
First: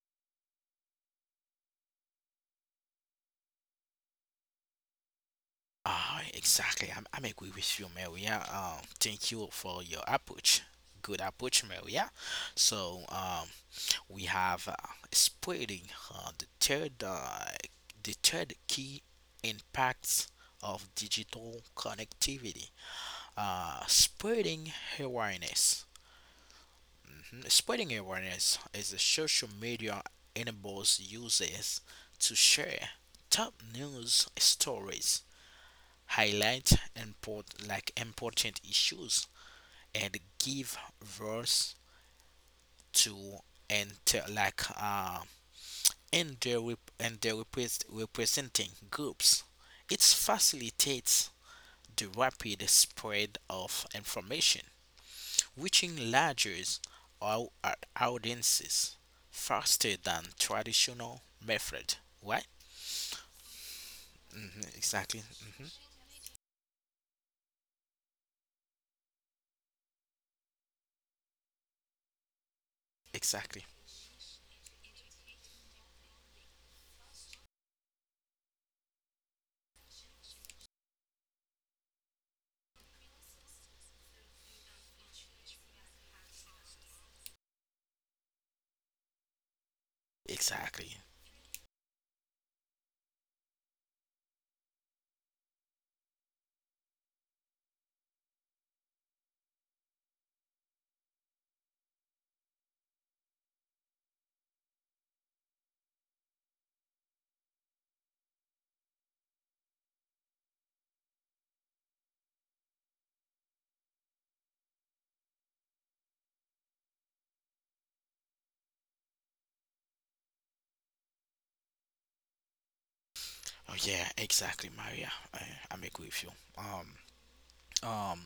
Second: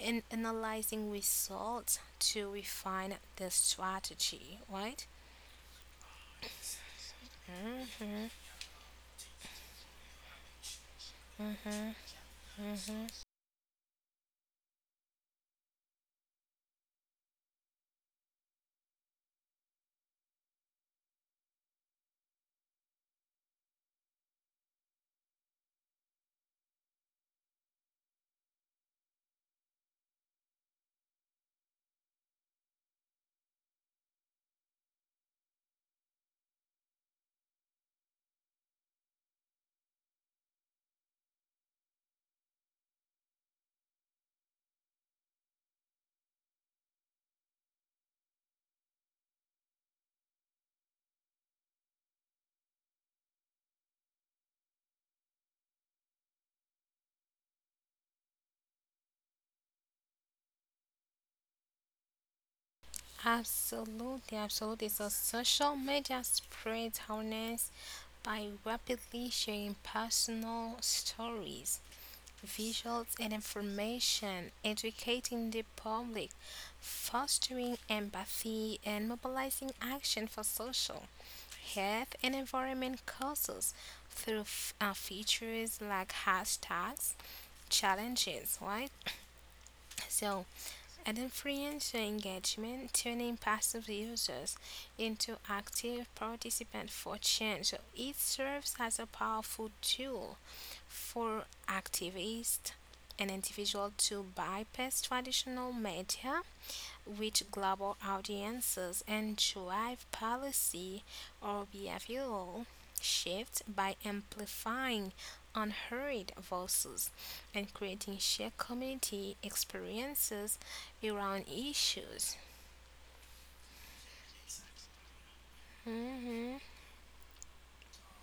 and analyzing results to refine the strategy, right? Ah, exactly. I'm agree with you, Maria. Thank you for your approach. Good approach, Maria. So, we have spreading uh, the third uh, the third key impacts of digital connectivity. Spreading awareness. Spreading awareness is the social media enables users to share top news stories, highlight important issues, and give voice to and to- like and their rep- and their repres representing groups. It facilitates the rapid spread of information reaching larger au- audiences faster than traditional method. Right? Absolutely, absolutely. So Exactly. hmm social media spreads awareness by rapidly sharing personal stories, visuals, and Exactly. information, educating the public, fostering empathy, and mobilizing action for social, health, and environment causes through features like hashtags, challenges, right? So Exactly. and influencer engagement, turning passive users into active participants for change. So it serves as a powerful tool for activists and individuals to bypass traditional media which global audiences and drive policy or behavioral shifts by amplifying unheard voices and creating shared community experiences around issues. Oh yeah, exactly, Maria. I'm agree with you. Mhm. Um, um,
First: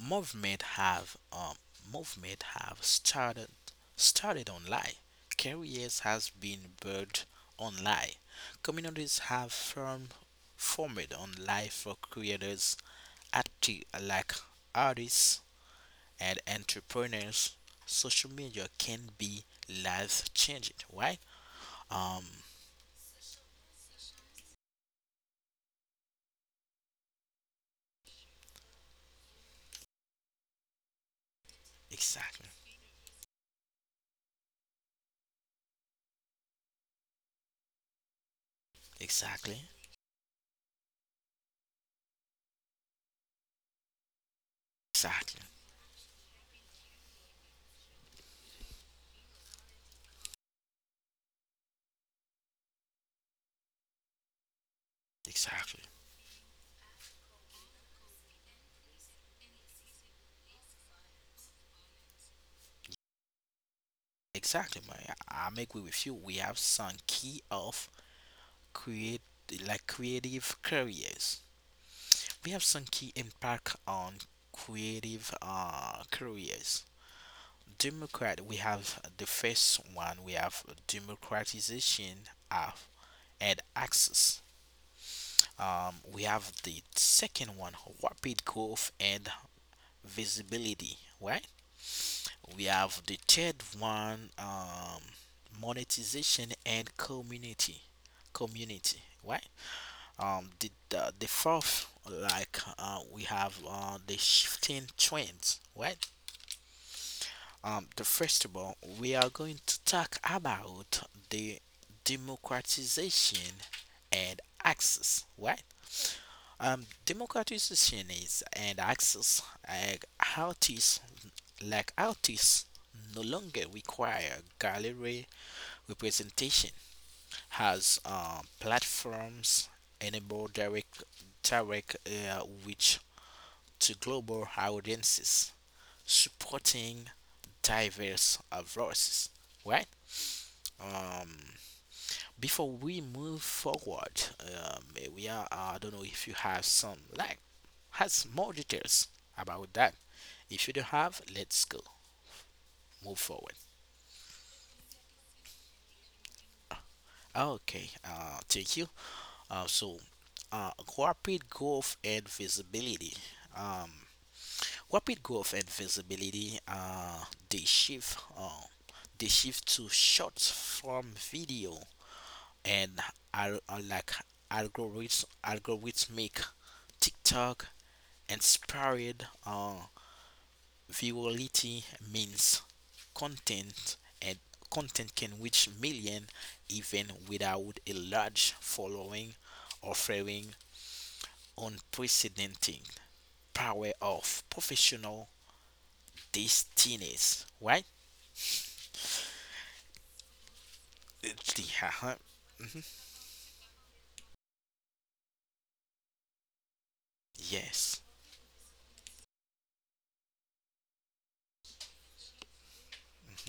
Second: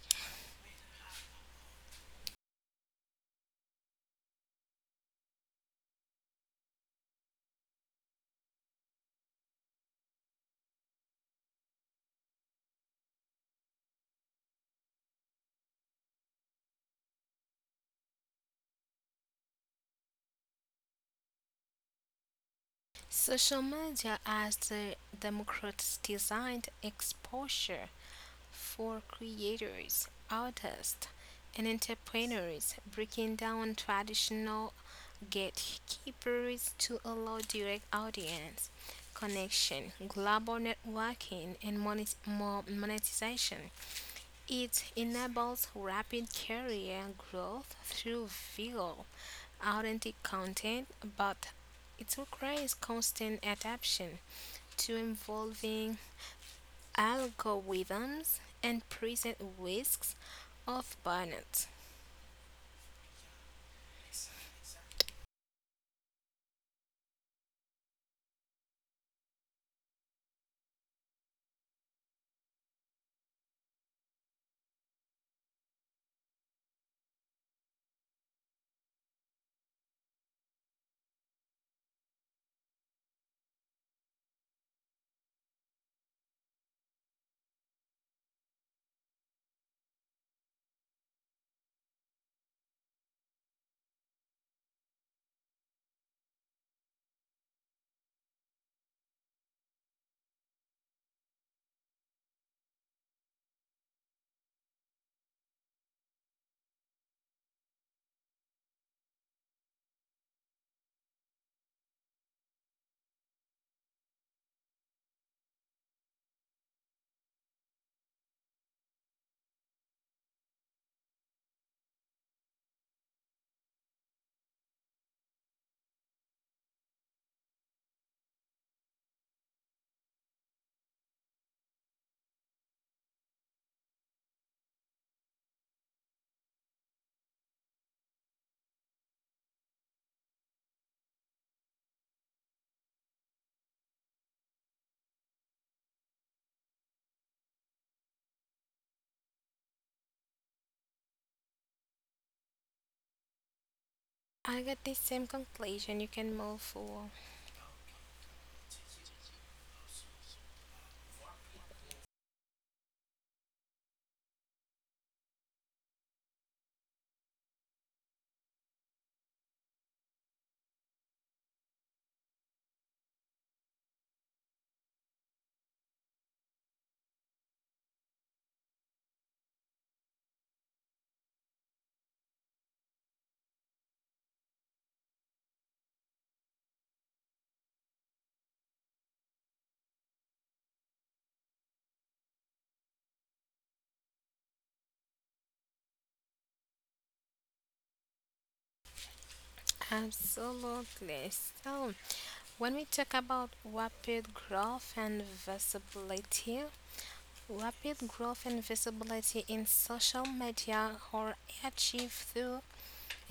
movement have um movement have started online. Careers has been built online. Communities have formed online for creators active like artists and entrepreneurs, social media can be life changing, right? Um, Social media as the democrats designed exposure for creators, artists, and exactly, entrepreneurs, breaking down traditional gatekeepers to allow direct audience exactly, connection, global networking, and monetization. It exactly, enables rapid career growth through viral, authentic content, but it requires constant adaptation to exactly, evolving algorithms and present risks of burnout. exactly, man. I'm agree with you. We have some key of create like creative careers. We have some key impact on creative careers. Democrat, we have the first one. We have democratization of and access. We have the second one, rapid growth and visibility, right? We have the third one, monetization and community, right? Um, the fourth, we have the shifting trends, right? The first of all, we are going to talk about the democratization and access, right? Democratization is and access like artists like artists no longer require gallery representation as platforms enable direct reach to global audiences supporting diverse voices, right. um Before we move forward, I don't know if you have some, like, has more details about that. If you don't have, let's go, move forward. I got the same conclusion you can move for. Okay, thank you. So, uh, rapid growth and visibility. Um, Rapid growth and visibility. They shift to short form video and are algorithmic TikTok inspired virality means content and content can reach million even without a large following, offering unprecedented power of professional destinies. Right? Absolutely. So Uh-huh. when we talk about rapid growth and visibility, Yes. rapid growth and visibility in social media are achieved through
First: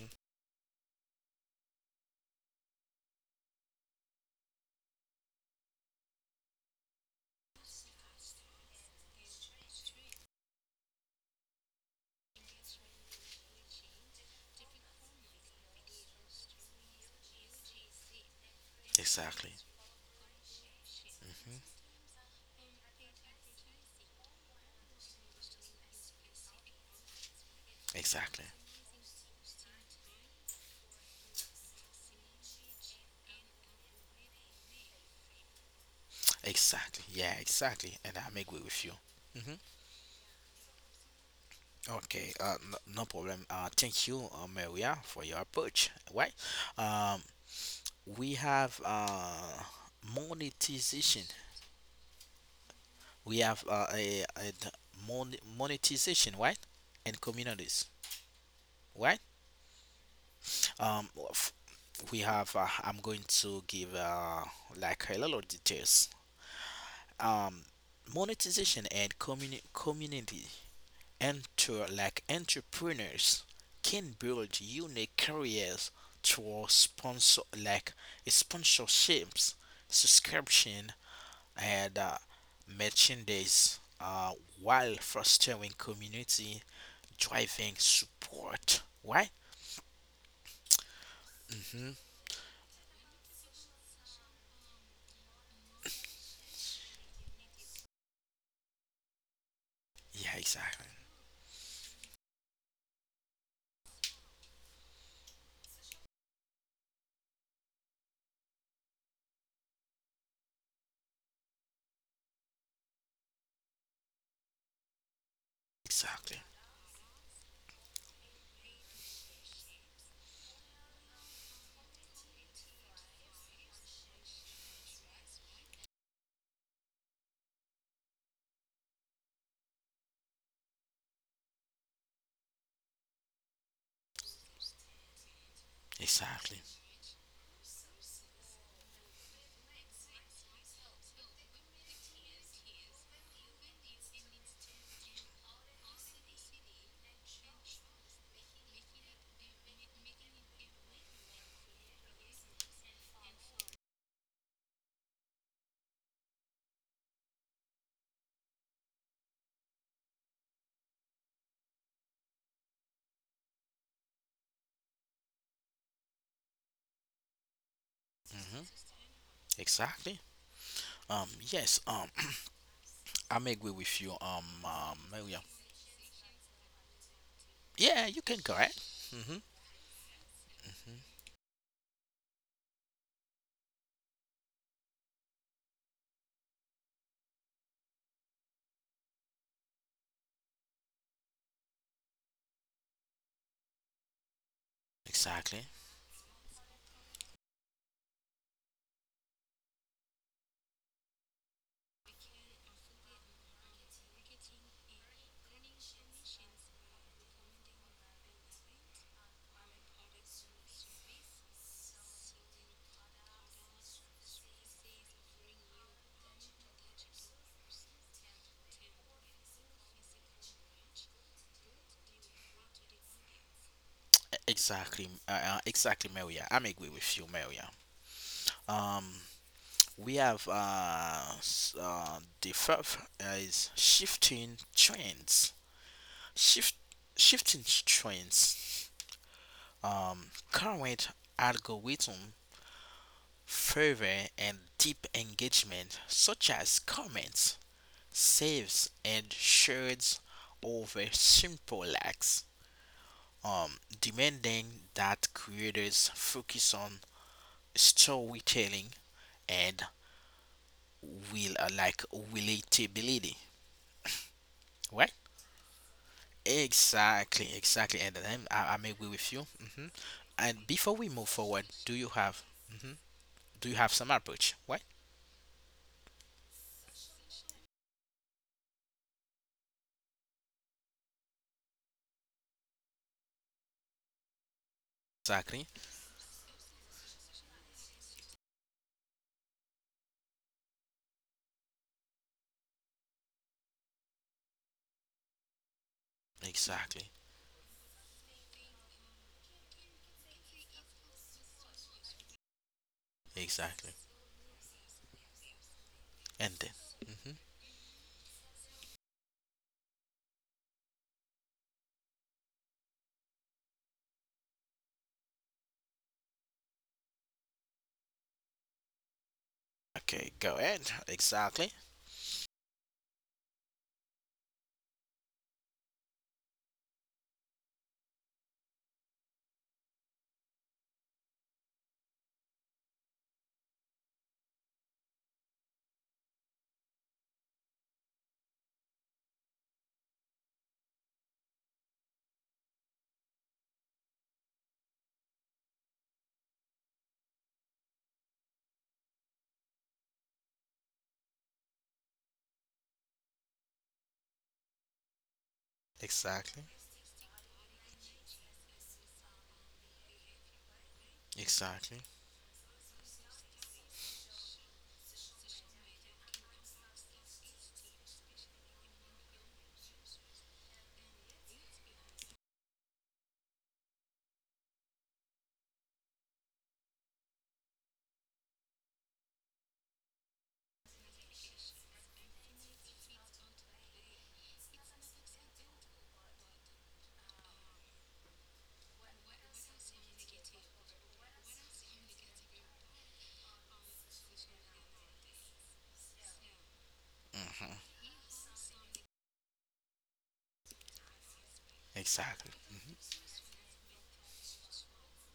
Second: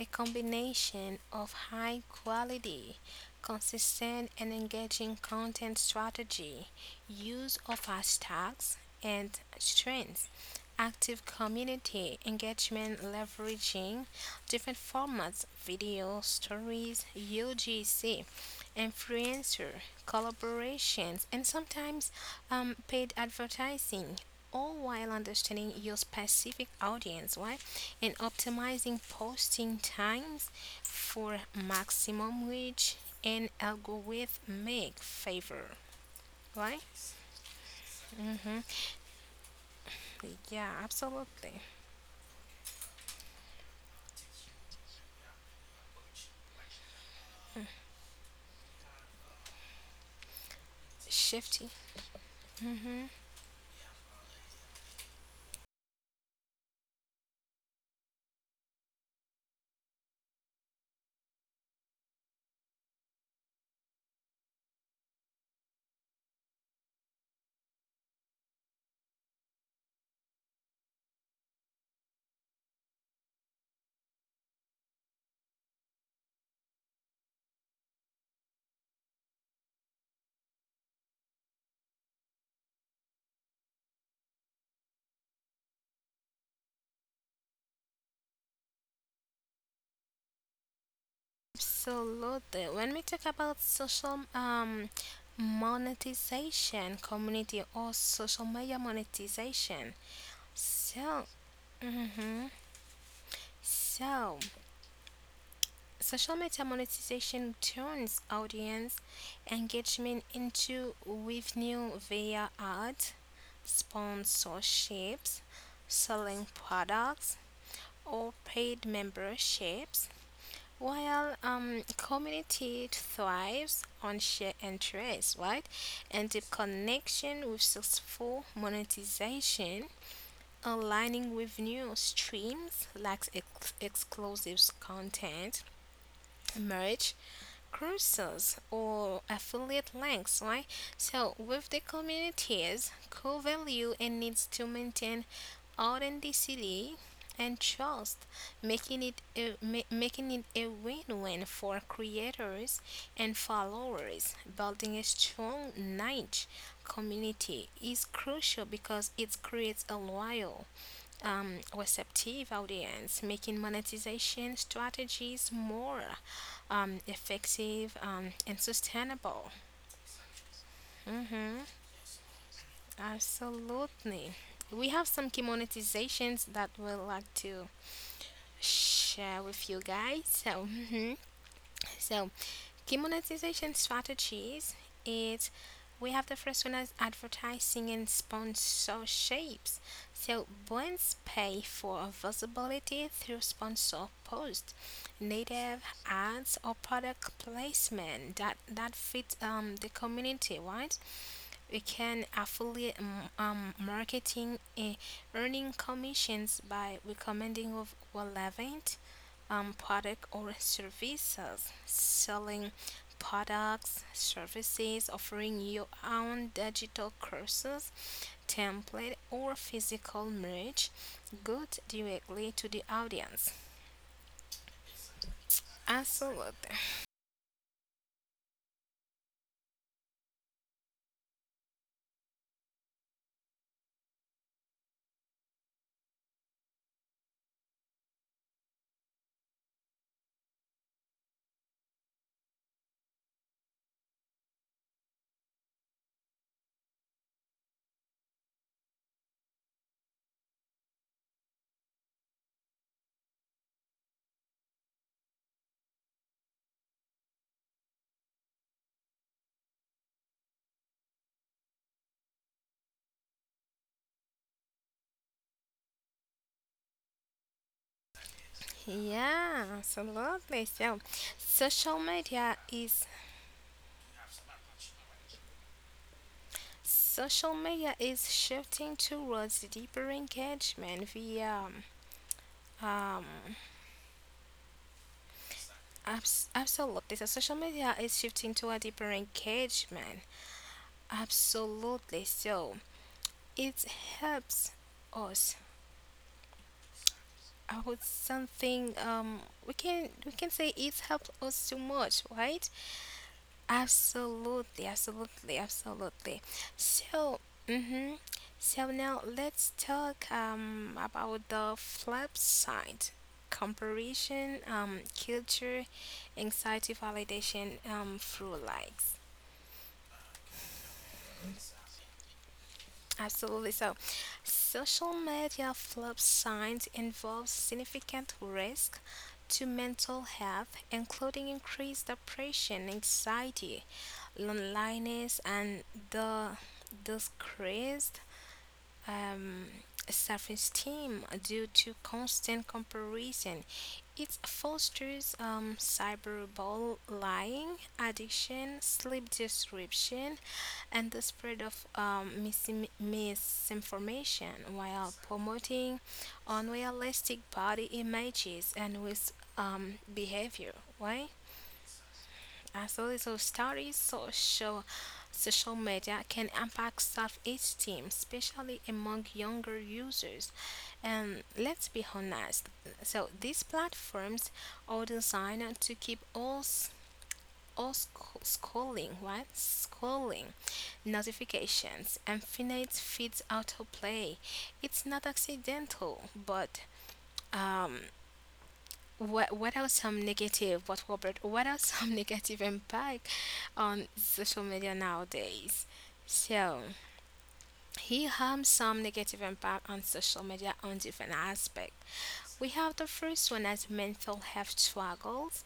a combination of high quality, consistent, and engaging content strategy, use of hashtags and trends, active community engagement leveraging different formats video, stories, UGC, Exactly. influencer collaborations, and Mhm. sometimes paid advertising, all while understanding your specific audience, right? And Exactly. optimizing posting times for maximum reach and algorithmic favor, right? Exactly. Yeah. Exactly. And I'm agree with you. Mhm. Yeah, absolutely. Okay, no, no problem. Thank you, Maria, for your approach. Why? Um, we have monetization. Shifty. We have monetization, right? And communities, right? Um, we have. I'm going to give like a little details. Um, Monetization and community enter like entrepreneurs can build unique careers through sponsorships, subscription, and merchandise, while fostering community, driving support. Right? hmm Absolutely. When we talk about social monetization, community or social media monetization, Yeah, exactly, so mhm. So social media monetization turns audience engagement into revenue via ads, sponsorships, selling exactly, products, or paid memberships. While community thrives on shared interests, right, and deep connection with successful monetization, aligning with new streams like exclusive content, exactly. merch, courses or affiliate links, right? So with the communities, core value and needs to maintain authenticity and trust, making it a win-win for creators and followers. Building a strong niche community is crucial because it creates a loyal, receptive audience, making monetization strategies more effective and hmm sustainable. Exactly. Hmm Yes. <clears throat> I'm agree with you. Absolutely. We have some key Maria. monetizations that we'd like to Yeah, you can go. Right. share Mm-hmm. with you guys. So mhm. Mm-hmm. So key monetization strategies is we have the first one as advertising and sponsorships. So brands pay for visibility through sponsor posts, native Exactly. ads, or product placement that fits the community. Right? We can affiliate marketing, earning commissions by recommending of relevant, product or services, selling products, services, offering your own digital courses, template, or physical merch, good directly to the audience. Exactly, exactly, Maria. I'm Absolutely. agree with you, Maria. Um, we have the fifth is shifting trends. Shift Shifting trends. Current algorithm favor and deep engagement, such as comments, saves, and shares over simple likes. Demanding that creators focus on storytelling and will like relatability, right? Exactly, exactly. And I'm agree with Yeah, you. hmm absolutely. And So before we move forward, social do you media have is hmm do you have some approach? Right? social media is shifting towards deeper engagement via um, Exactly, absolutely. So social media is shifting to a deeper engagement. Absolutely. So it helps us. exactly, I would something we can say it helped us too much, right? exactly. Absolutely, absolutely, absolutely. And then, So hmm mm-hmm. So now let's talk about the flip side. Comparison, culture, anxiety, validation, through likes. okay, go ahead. Exactly, Absolutely. So social media flip signs involve significant risk to mental health, including increased depression, anxiety, loneliness, and the decreased, um, self-esteem due to constant comparison. It fosters, cyberbullying, lying, addiction, sleep disruption, and the spread of, misinformation while promoting exactly, unrealistic body images and with behavior. Why? exactly, As a little story, social media can impact self-esteem, especially among younger users. And let's be honest, so these platforms are designed to keep all s- all sc- scrolling, right? Scrolling, notifications, infinite feeds autoplay. It's not accidental, but um, what are some negative? What Robert? What are some <laughs> negative impact on social media nowadays? So here are some negative impact on social media on different aspects. We exactly, have the first one as mental health struggles.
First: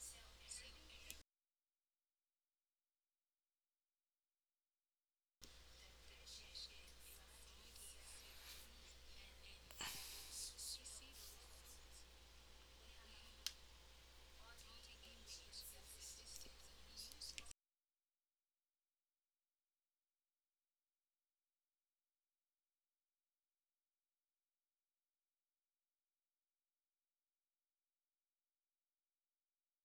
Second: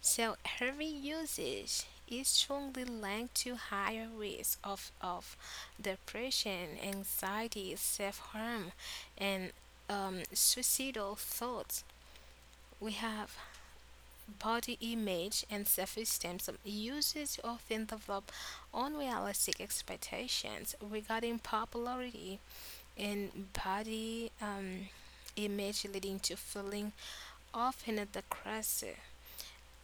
So heavy usage is strongly linked to higher risk of depression, anxiety, self harm, and, suicidal thoughts. We have body image and self-esteem. Users often develop unrealistic expectations regarding popularity and body, image, leading to feeling often at the crest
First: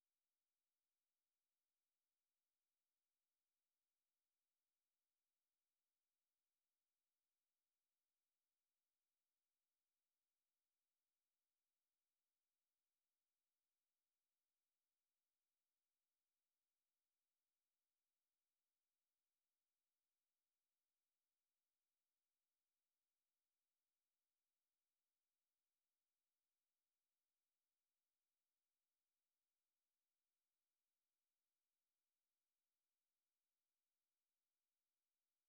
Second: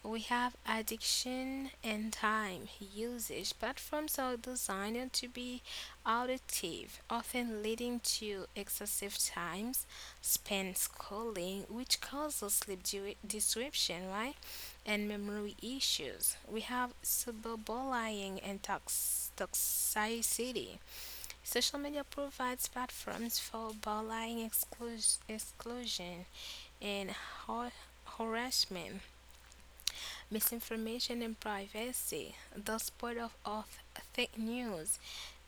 we have addiction and time usage. Platforms are designed to be addictive, often leading to excessive times spent scrolling, which causes disruption, right? And memory issues. We have cyberbullying and toxicity. Social media provides platforms for bullying, exclusion, and harassment misinformation and privacy, the spread of fake news,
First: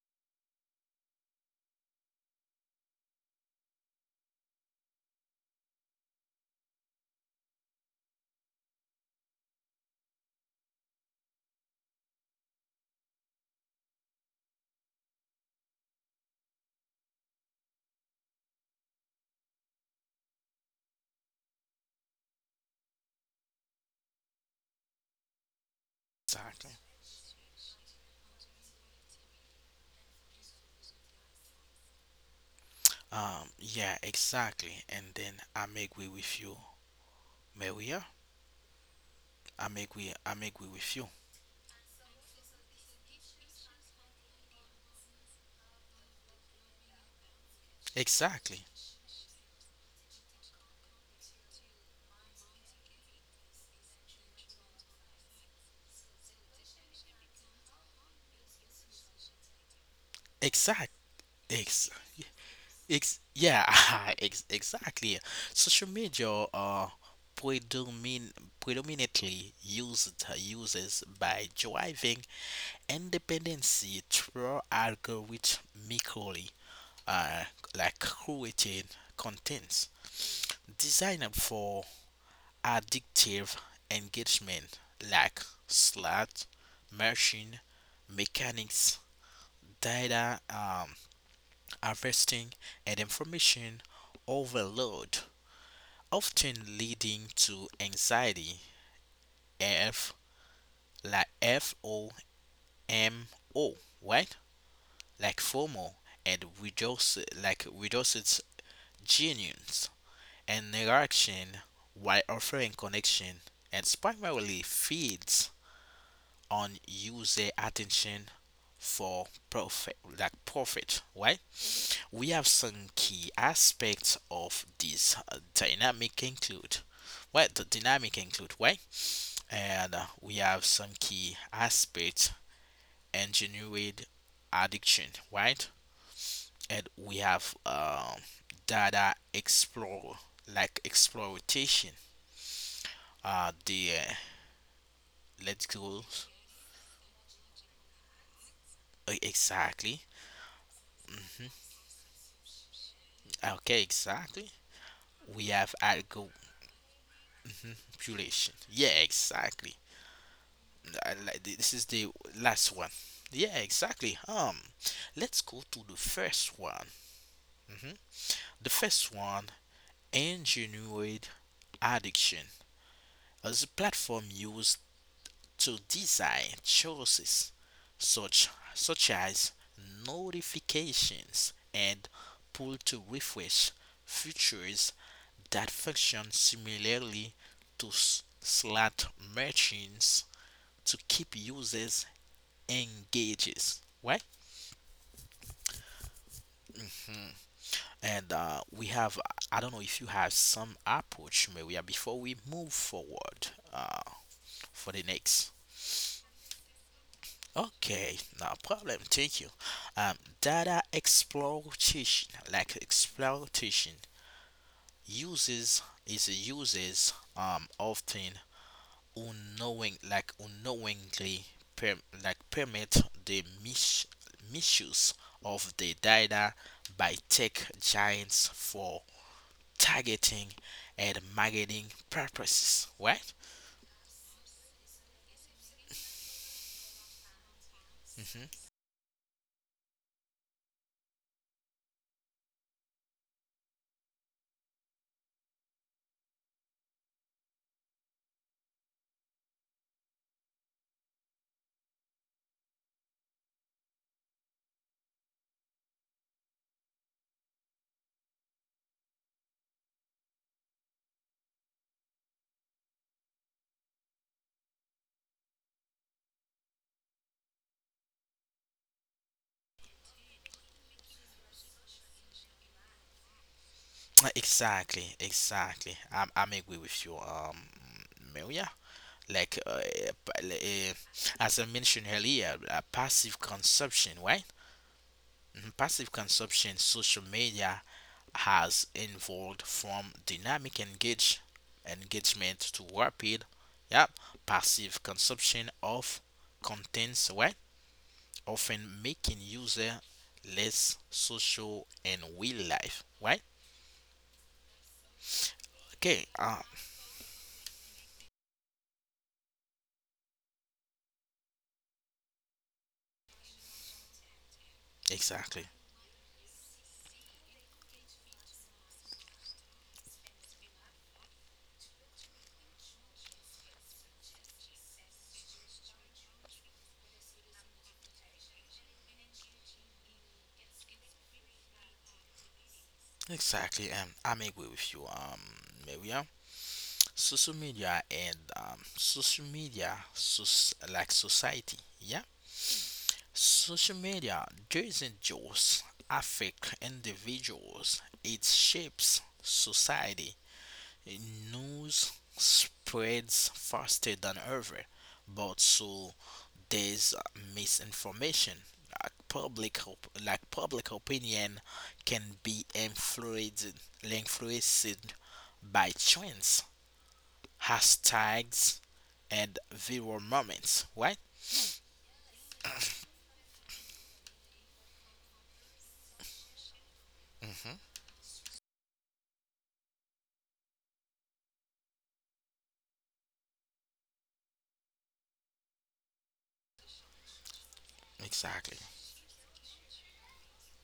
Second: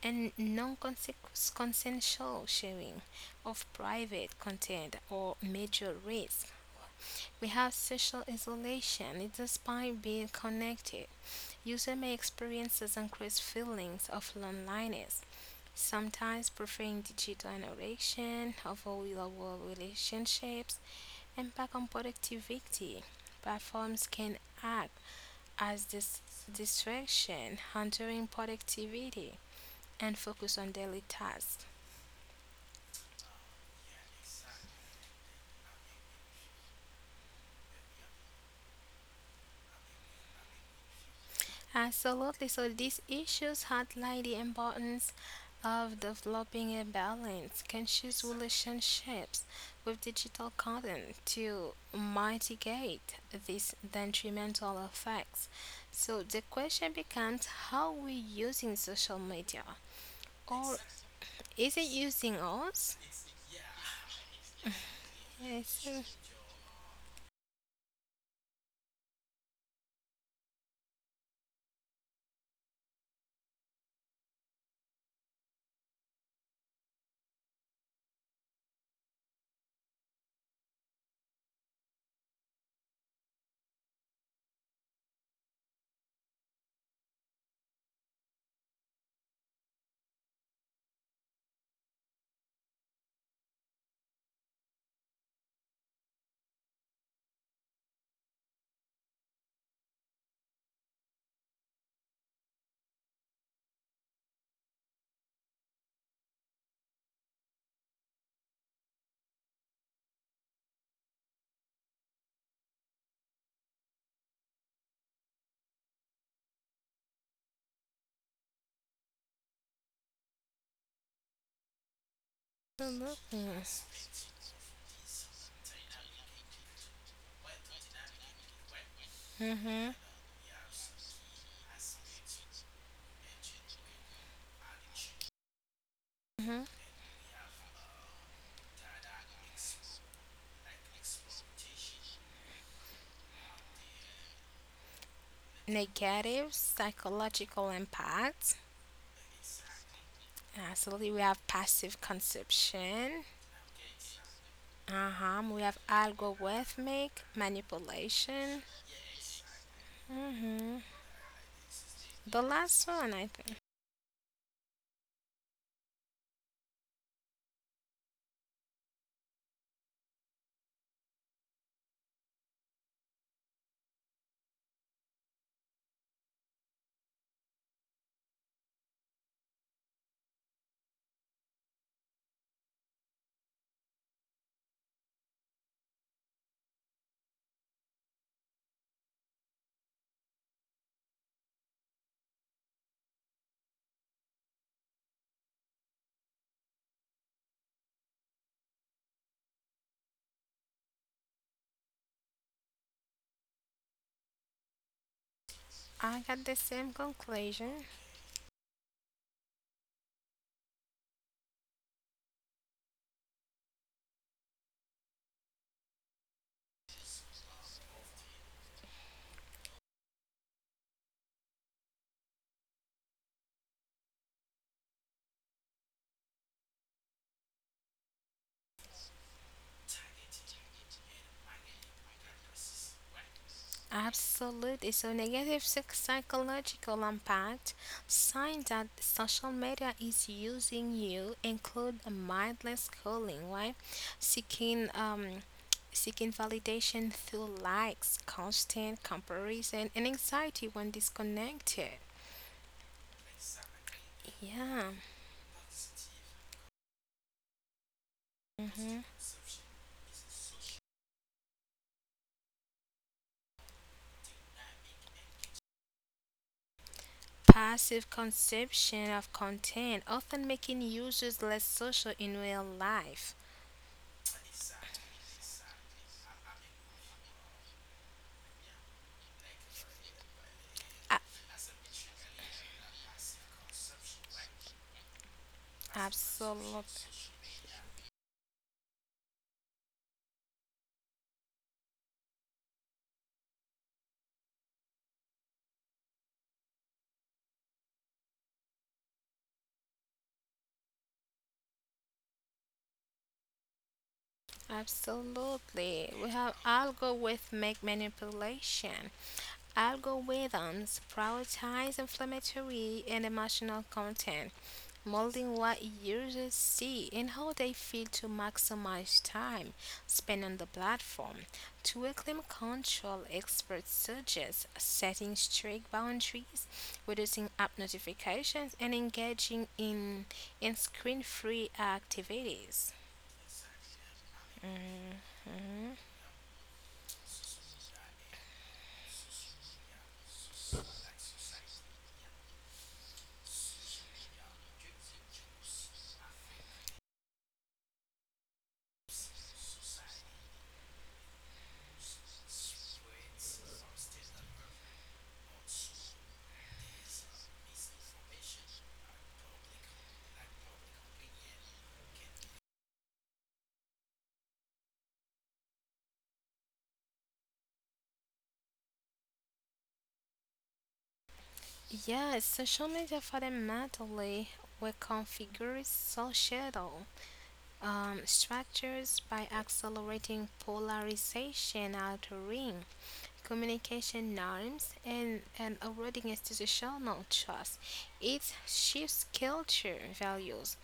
and non consensual sharing of private content or major risk. We have social isolation, it's despite being connected. User may experience increased feelings of loneliness, sometimes preferring digital interaction over real world relationships, impact on productivity. Platforms can act as this exactly. distraction, hindering productivity, and focus on daily tasks. Yeah, exactly. And then I agree with you, Maria. I agree. I agree with you. Absolutely. So these issues highlight the importance of developing a balanced, conscious Exactly. relationships with digital content to mitigate these detrimental effects. So the question becomes how we using social media or Exactly. is it Ex, using us? Yeah, <laughs> exactly. Yes, Social media are predomin predominantly used uses by driving independency through algorithmically, uh, curated contents designed for addictive engagement, like slot, machine, mechanics, data, harvesting, and information overload, often leading to anxiety, F like FOMO, right? FOMO and reduces genuines and interaction while offering connection and primarily feeds on user attention for profit, right? We have some key absolutely. aspects of this dynamic include. Well, the dynamic include, right? Mm-hmm. And we have some key aspects engineered addiction, right? Mhm. And we have data explore, like exploitation. The Let's go. Negative psychological impact. Exactly. Absolutely, we have passive consumption. Okay, exactly. Uh huh. We We have have algo algorithmic population. manipulation. Yeah, exactly. Mhm. This is the The last last one. one, I Yeah, think. exactly. Let's go to the first one. The first one, engineered addiction, as a platform used to design choices such such as notifications and pull to refresh features that function similarly to slot machines to keep users engaged. Right? And we have, I don't know if you have some approach, Maria, before we move forward for the next. I got the same conclusion. Okay, no problem, thank you. um, Data exploitation uses is uses often unknowingly per, permit the misuse of the data by tech giants for targeting and marketing purposes, right? Absolutely. So psychological impact Mhm. signs that social media is using you include a mindless scrolling, right? Seeking um, seeking validation through likes, constant comparison, and anxiety when disconnected. Yeah. hmm Passive consumption of content, often making users less social in real life. Exactly, exactly. I'm agree with you, Maria. Like, as I mentioned earlier, passive consumption, right? Mhm. Passive consumption, Absolutely. social media has evolved from dynamic engagement to rapid, yep, passive consumption of contents, right? Often making user less social in real life, right? Absolutely. Okay, We have algorithmic manipulation. Algorithms prioritize inflammatory and emotional content, molding exactly, what users see and how they feel to maximize time spent on the platform. To acclaim control, experts suggest setting strict boundaries, reducing app notifications, and engaging in screen free activities. exactly. I'm agree with you, Mhm. Maria. Social media, society, yeah. Social media doesn't just affect individuals; it shapes society. News spreads faster than ever, but so does misinformation. Like public opinion can be influenced by trends, hashtags, and viral moments, right? Yes, social media fundamentally reconfigures societal, hmm structures by accelerating polarization, altering communication norms, and eroding institutional trust. It Exactly. shifts culture values,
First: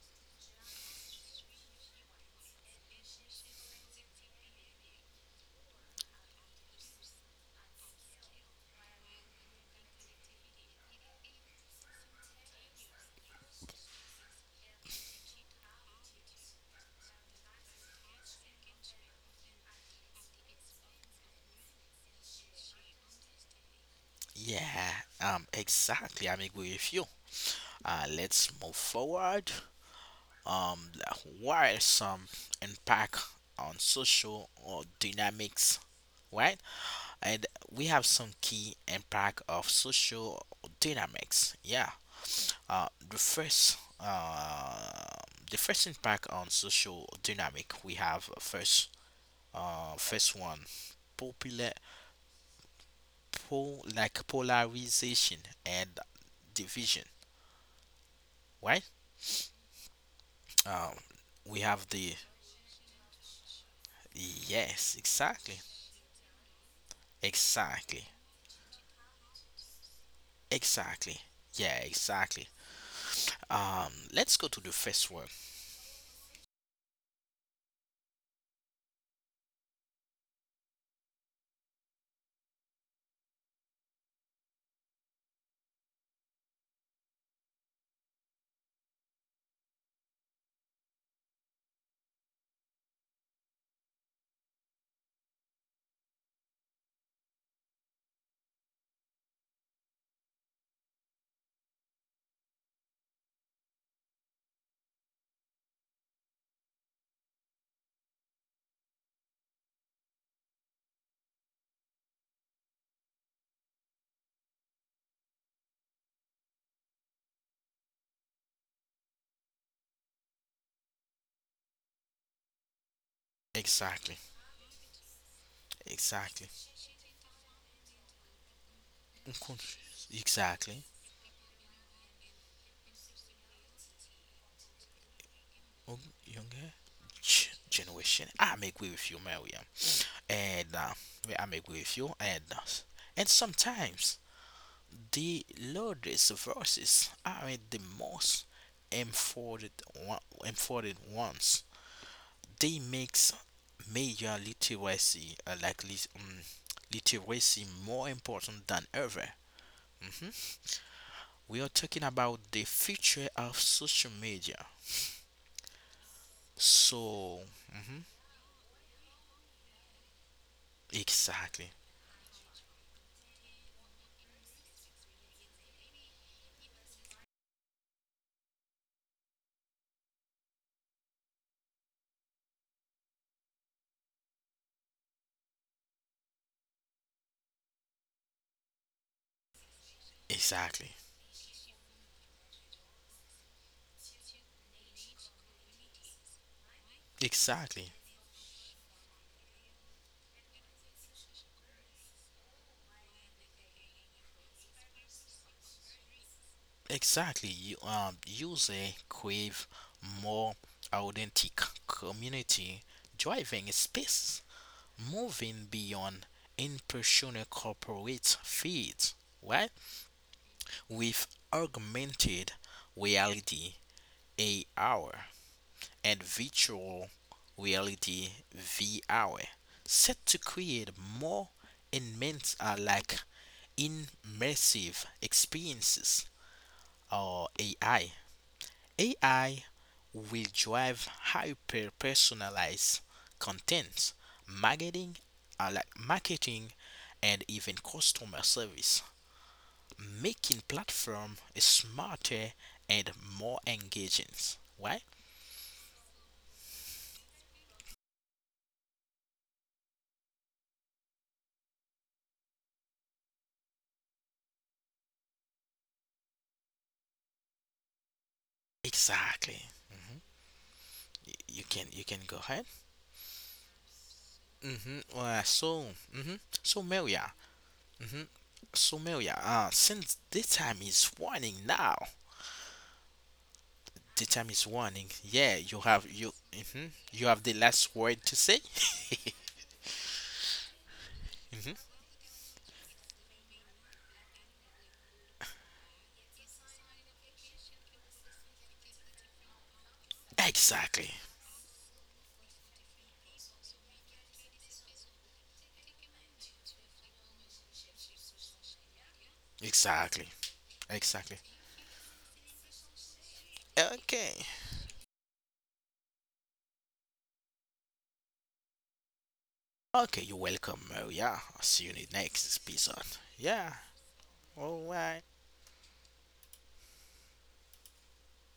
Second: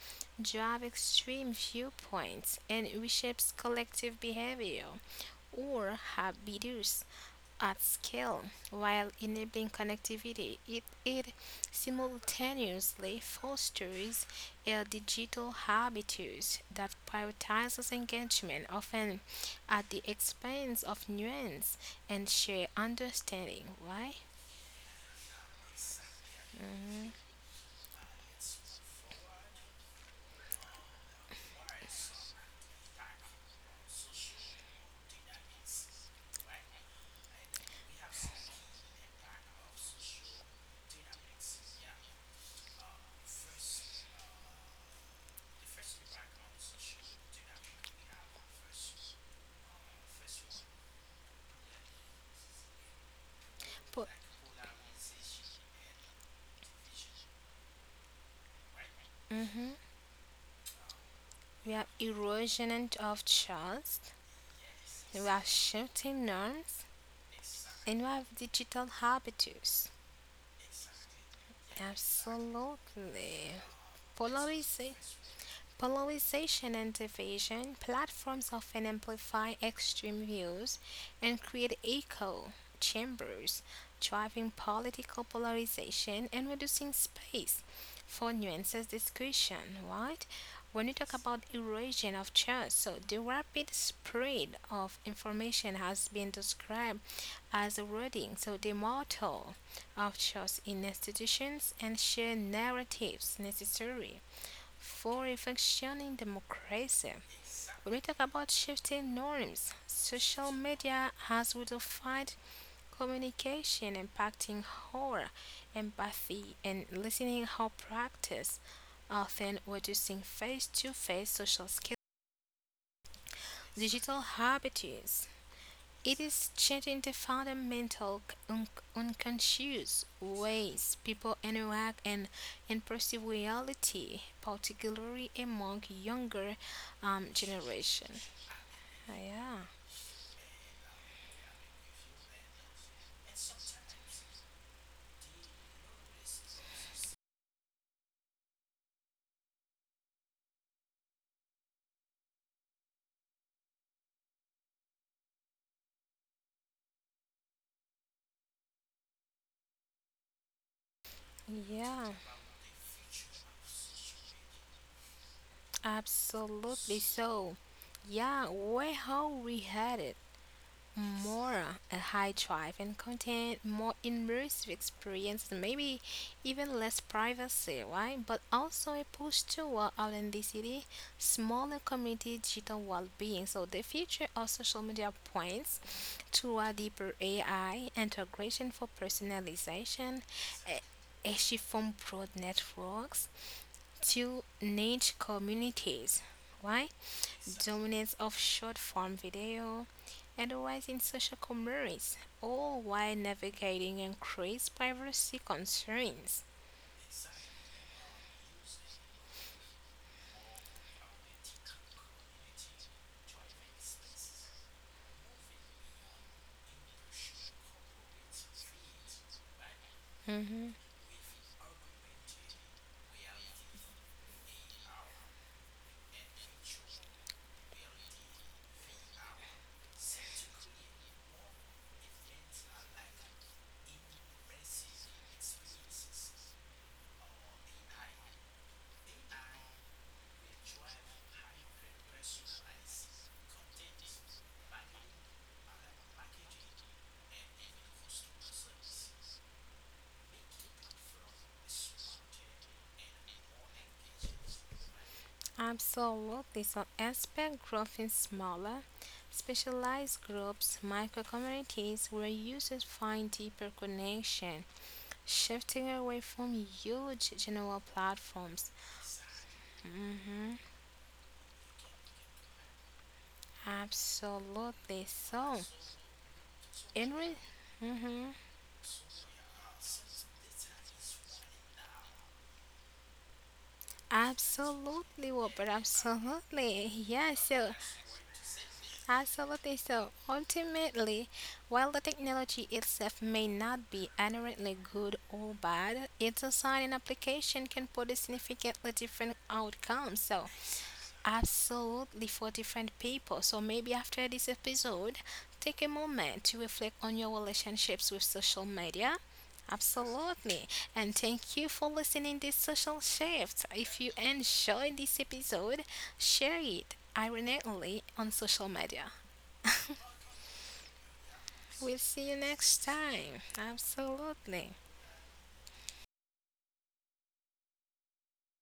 drives extreme viewpoints, and reshapes collective behavior or habits at scale while enabling connectivity. It simultaneously fosters a digital habitus that prioritizes engagement, often at the expense of nuance and shared understanding. Why? Yeah, exactly. I'm agree with you. Let's move forward. um, while some impact on social or dynamics, right? And we have some key impact of social dynamics. Yeah. Uh, the first, uh, the first impact on social dynamic we have first one, popular, po Po- like polarization and division, right? mhm. Um, we We have have the erosion and- of trust, Yes, we have exactly, shifting norms, and we exactly. have digital habitus. Exactly. Yeah, exactly. Absolutely. Let's go to the Polarization. first one. Polarization and division, platforms often amplify extreme views and create echo chambers, driving political polarization and reducing space for nuances discussion, right? When you talk about erosion of trust, so the rapid spread of information has been described as eroding, so the mortal of trust in institutions and shared narratives necessary for a functioning democracy. When we talk about shifting norms, social media has redefined communication, impacting our empathy and listening how practice, often reducing face to face social skills. Digital Exactly. habits it is Exactly. changing the fundamental unconscious Unconscious. Exactly. ways people interact and perceive reality, particularly among Oh, younger, younger generation. generation. I'm agree Ah, with you, yeah, Maria. And I'm agree with you. And and sometimes the loudest verses aren't the most important one, important ones. They makes media literacy literacy more important than ever. Mhm. We are talking yeah, about the future of social media. absolutely. So, So mhm, yeah, where how we headed? More exactly, a high drive and content, more immersive experience, and maybe even less privacy, right? But also a push toward authenticity, smaller community, digital well-being. So the future of social media points to a deeper AI integration for personalization, a, exactly, a shift from broad networks to niche communities. Why? exactly, Dominance of short form video and a rise in social commerce, all while navigating increased privacy concerns. exactly. You User crave more authentic community driving space, moving beyond impersonal corporate feeds. Right? Mhm. With augmented reality AR and virtual reality VR set to create more immense like immersive experiences or AI. AI will drive hyper personalized content, marketing, marketing and even customer service making platform smarter and more engaging. Why? Absolutely. So expect growth in smaller, specialized groups, micro communities where users find deeper connection, shifting away from huge general platforms. Exactly, Mhm. You can go ahead. mm-hmm Absolutely. uh, So so mm-hmm so, it Maria, re- mhm. Since the time is warning now, the time is warning Absolutely, yeah, Robert. you have, you Absolutely. You Yeah, have the so last word to say. absolutely. So ultimately, while Mm-hmm. the technology itself may not be inherently good or bad, its design and application can produce significantly different outcomes. So Exactly. absolutely for different people. So maybe after this episode, take a moment to reflect on your relationships with social media. Exactly. Absolutely. And Exactly. thank you for listening this social shift. If you Okay. enjoyed this episode, share it ironically on social media. Okay, you're welcome, Maria. I'll see you We'll in the see you next next episode. time. Yeah, Absolutely. all right.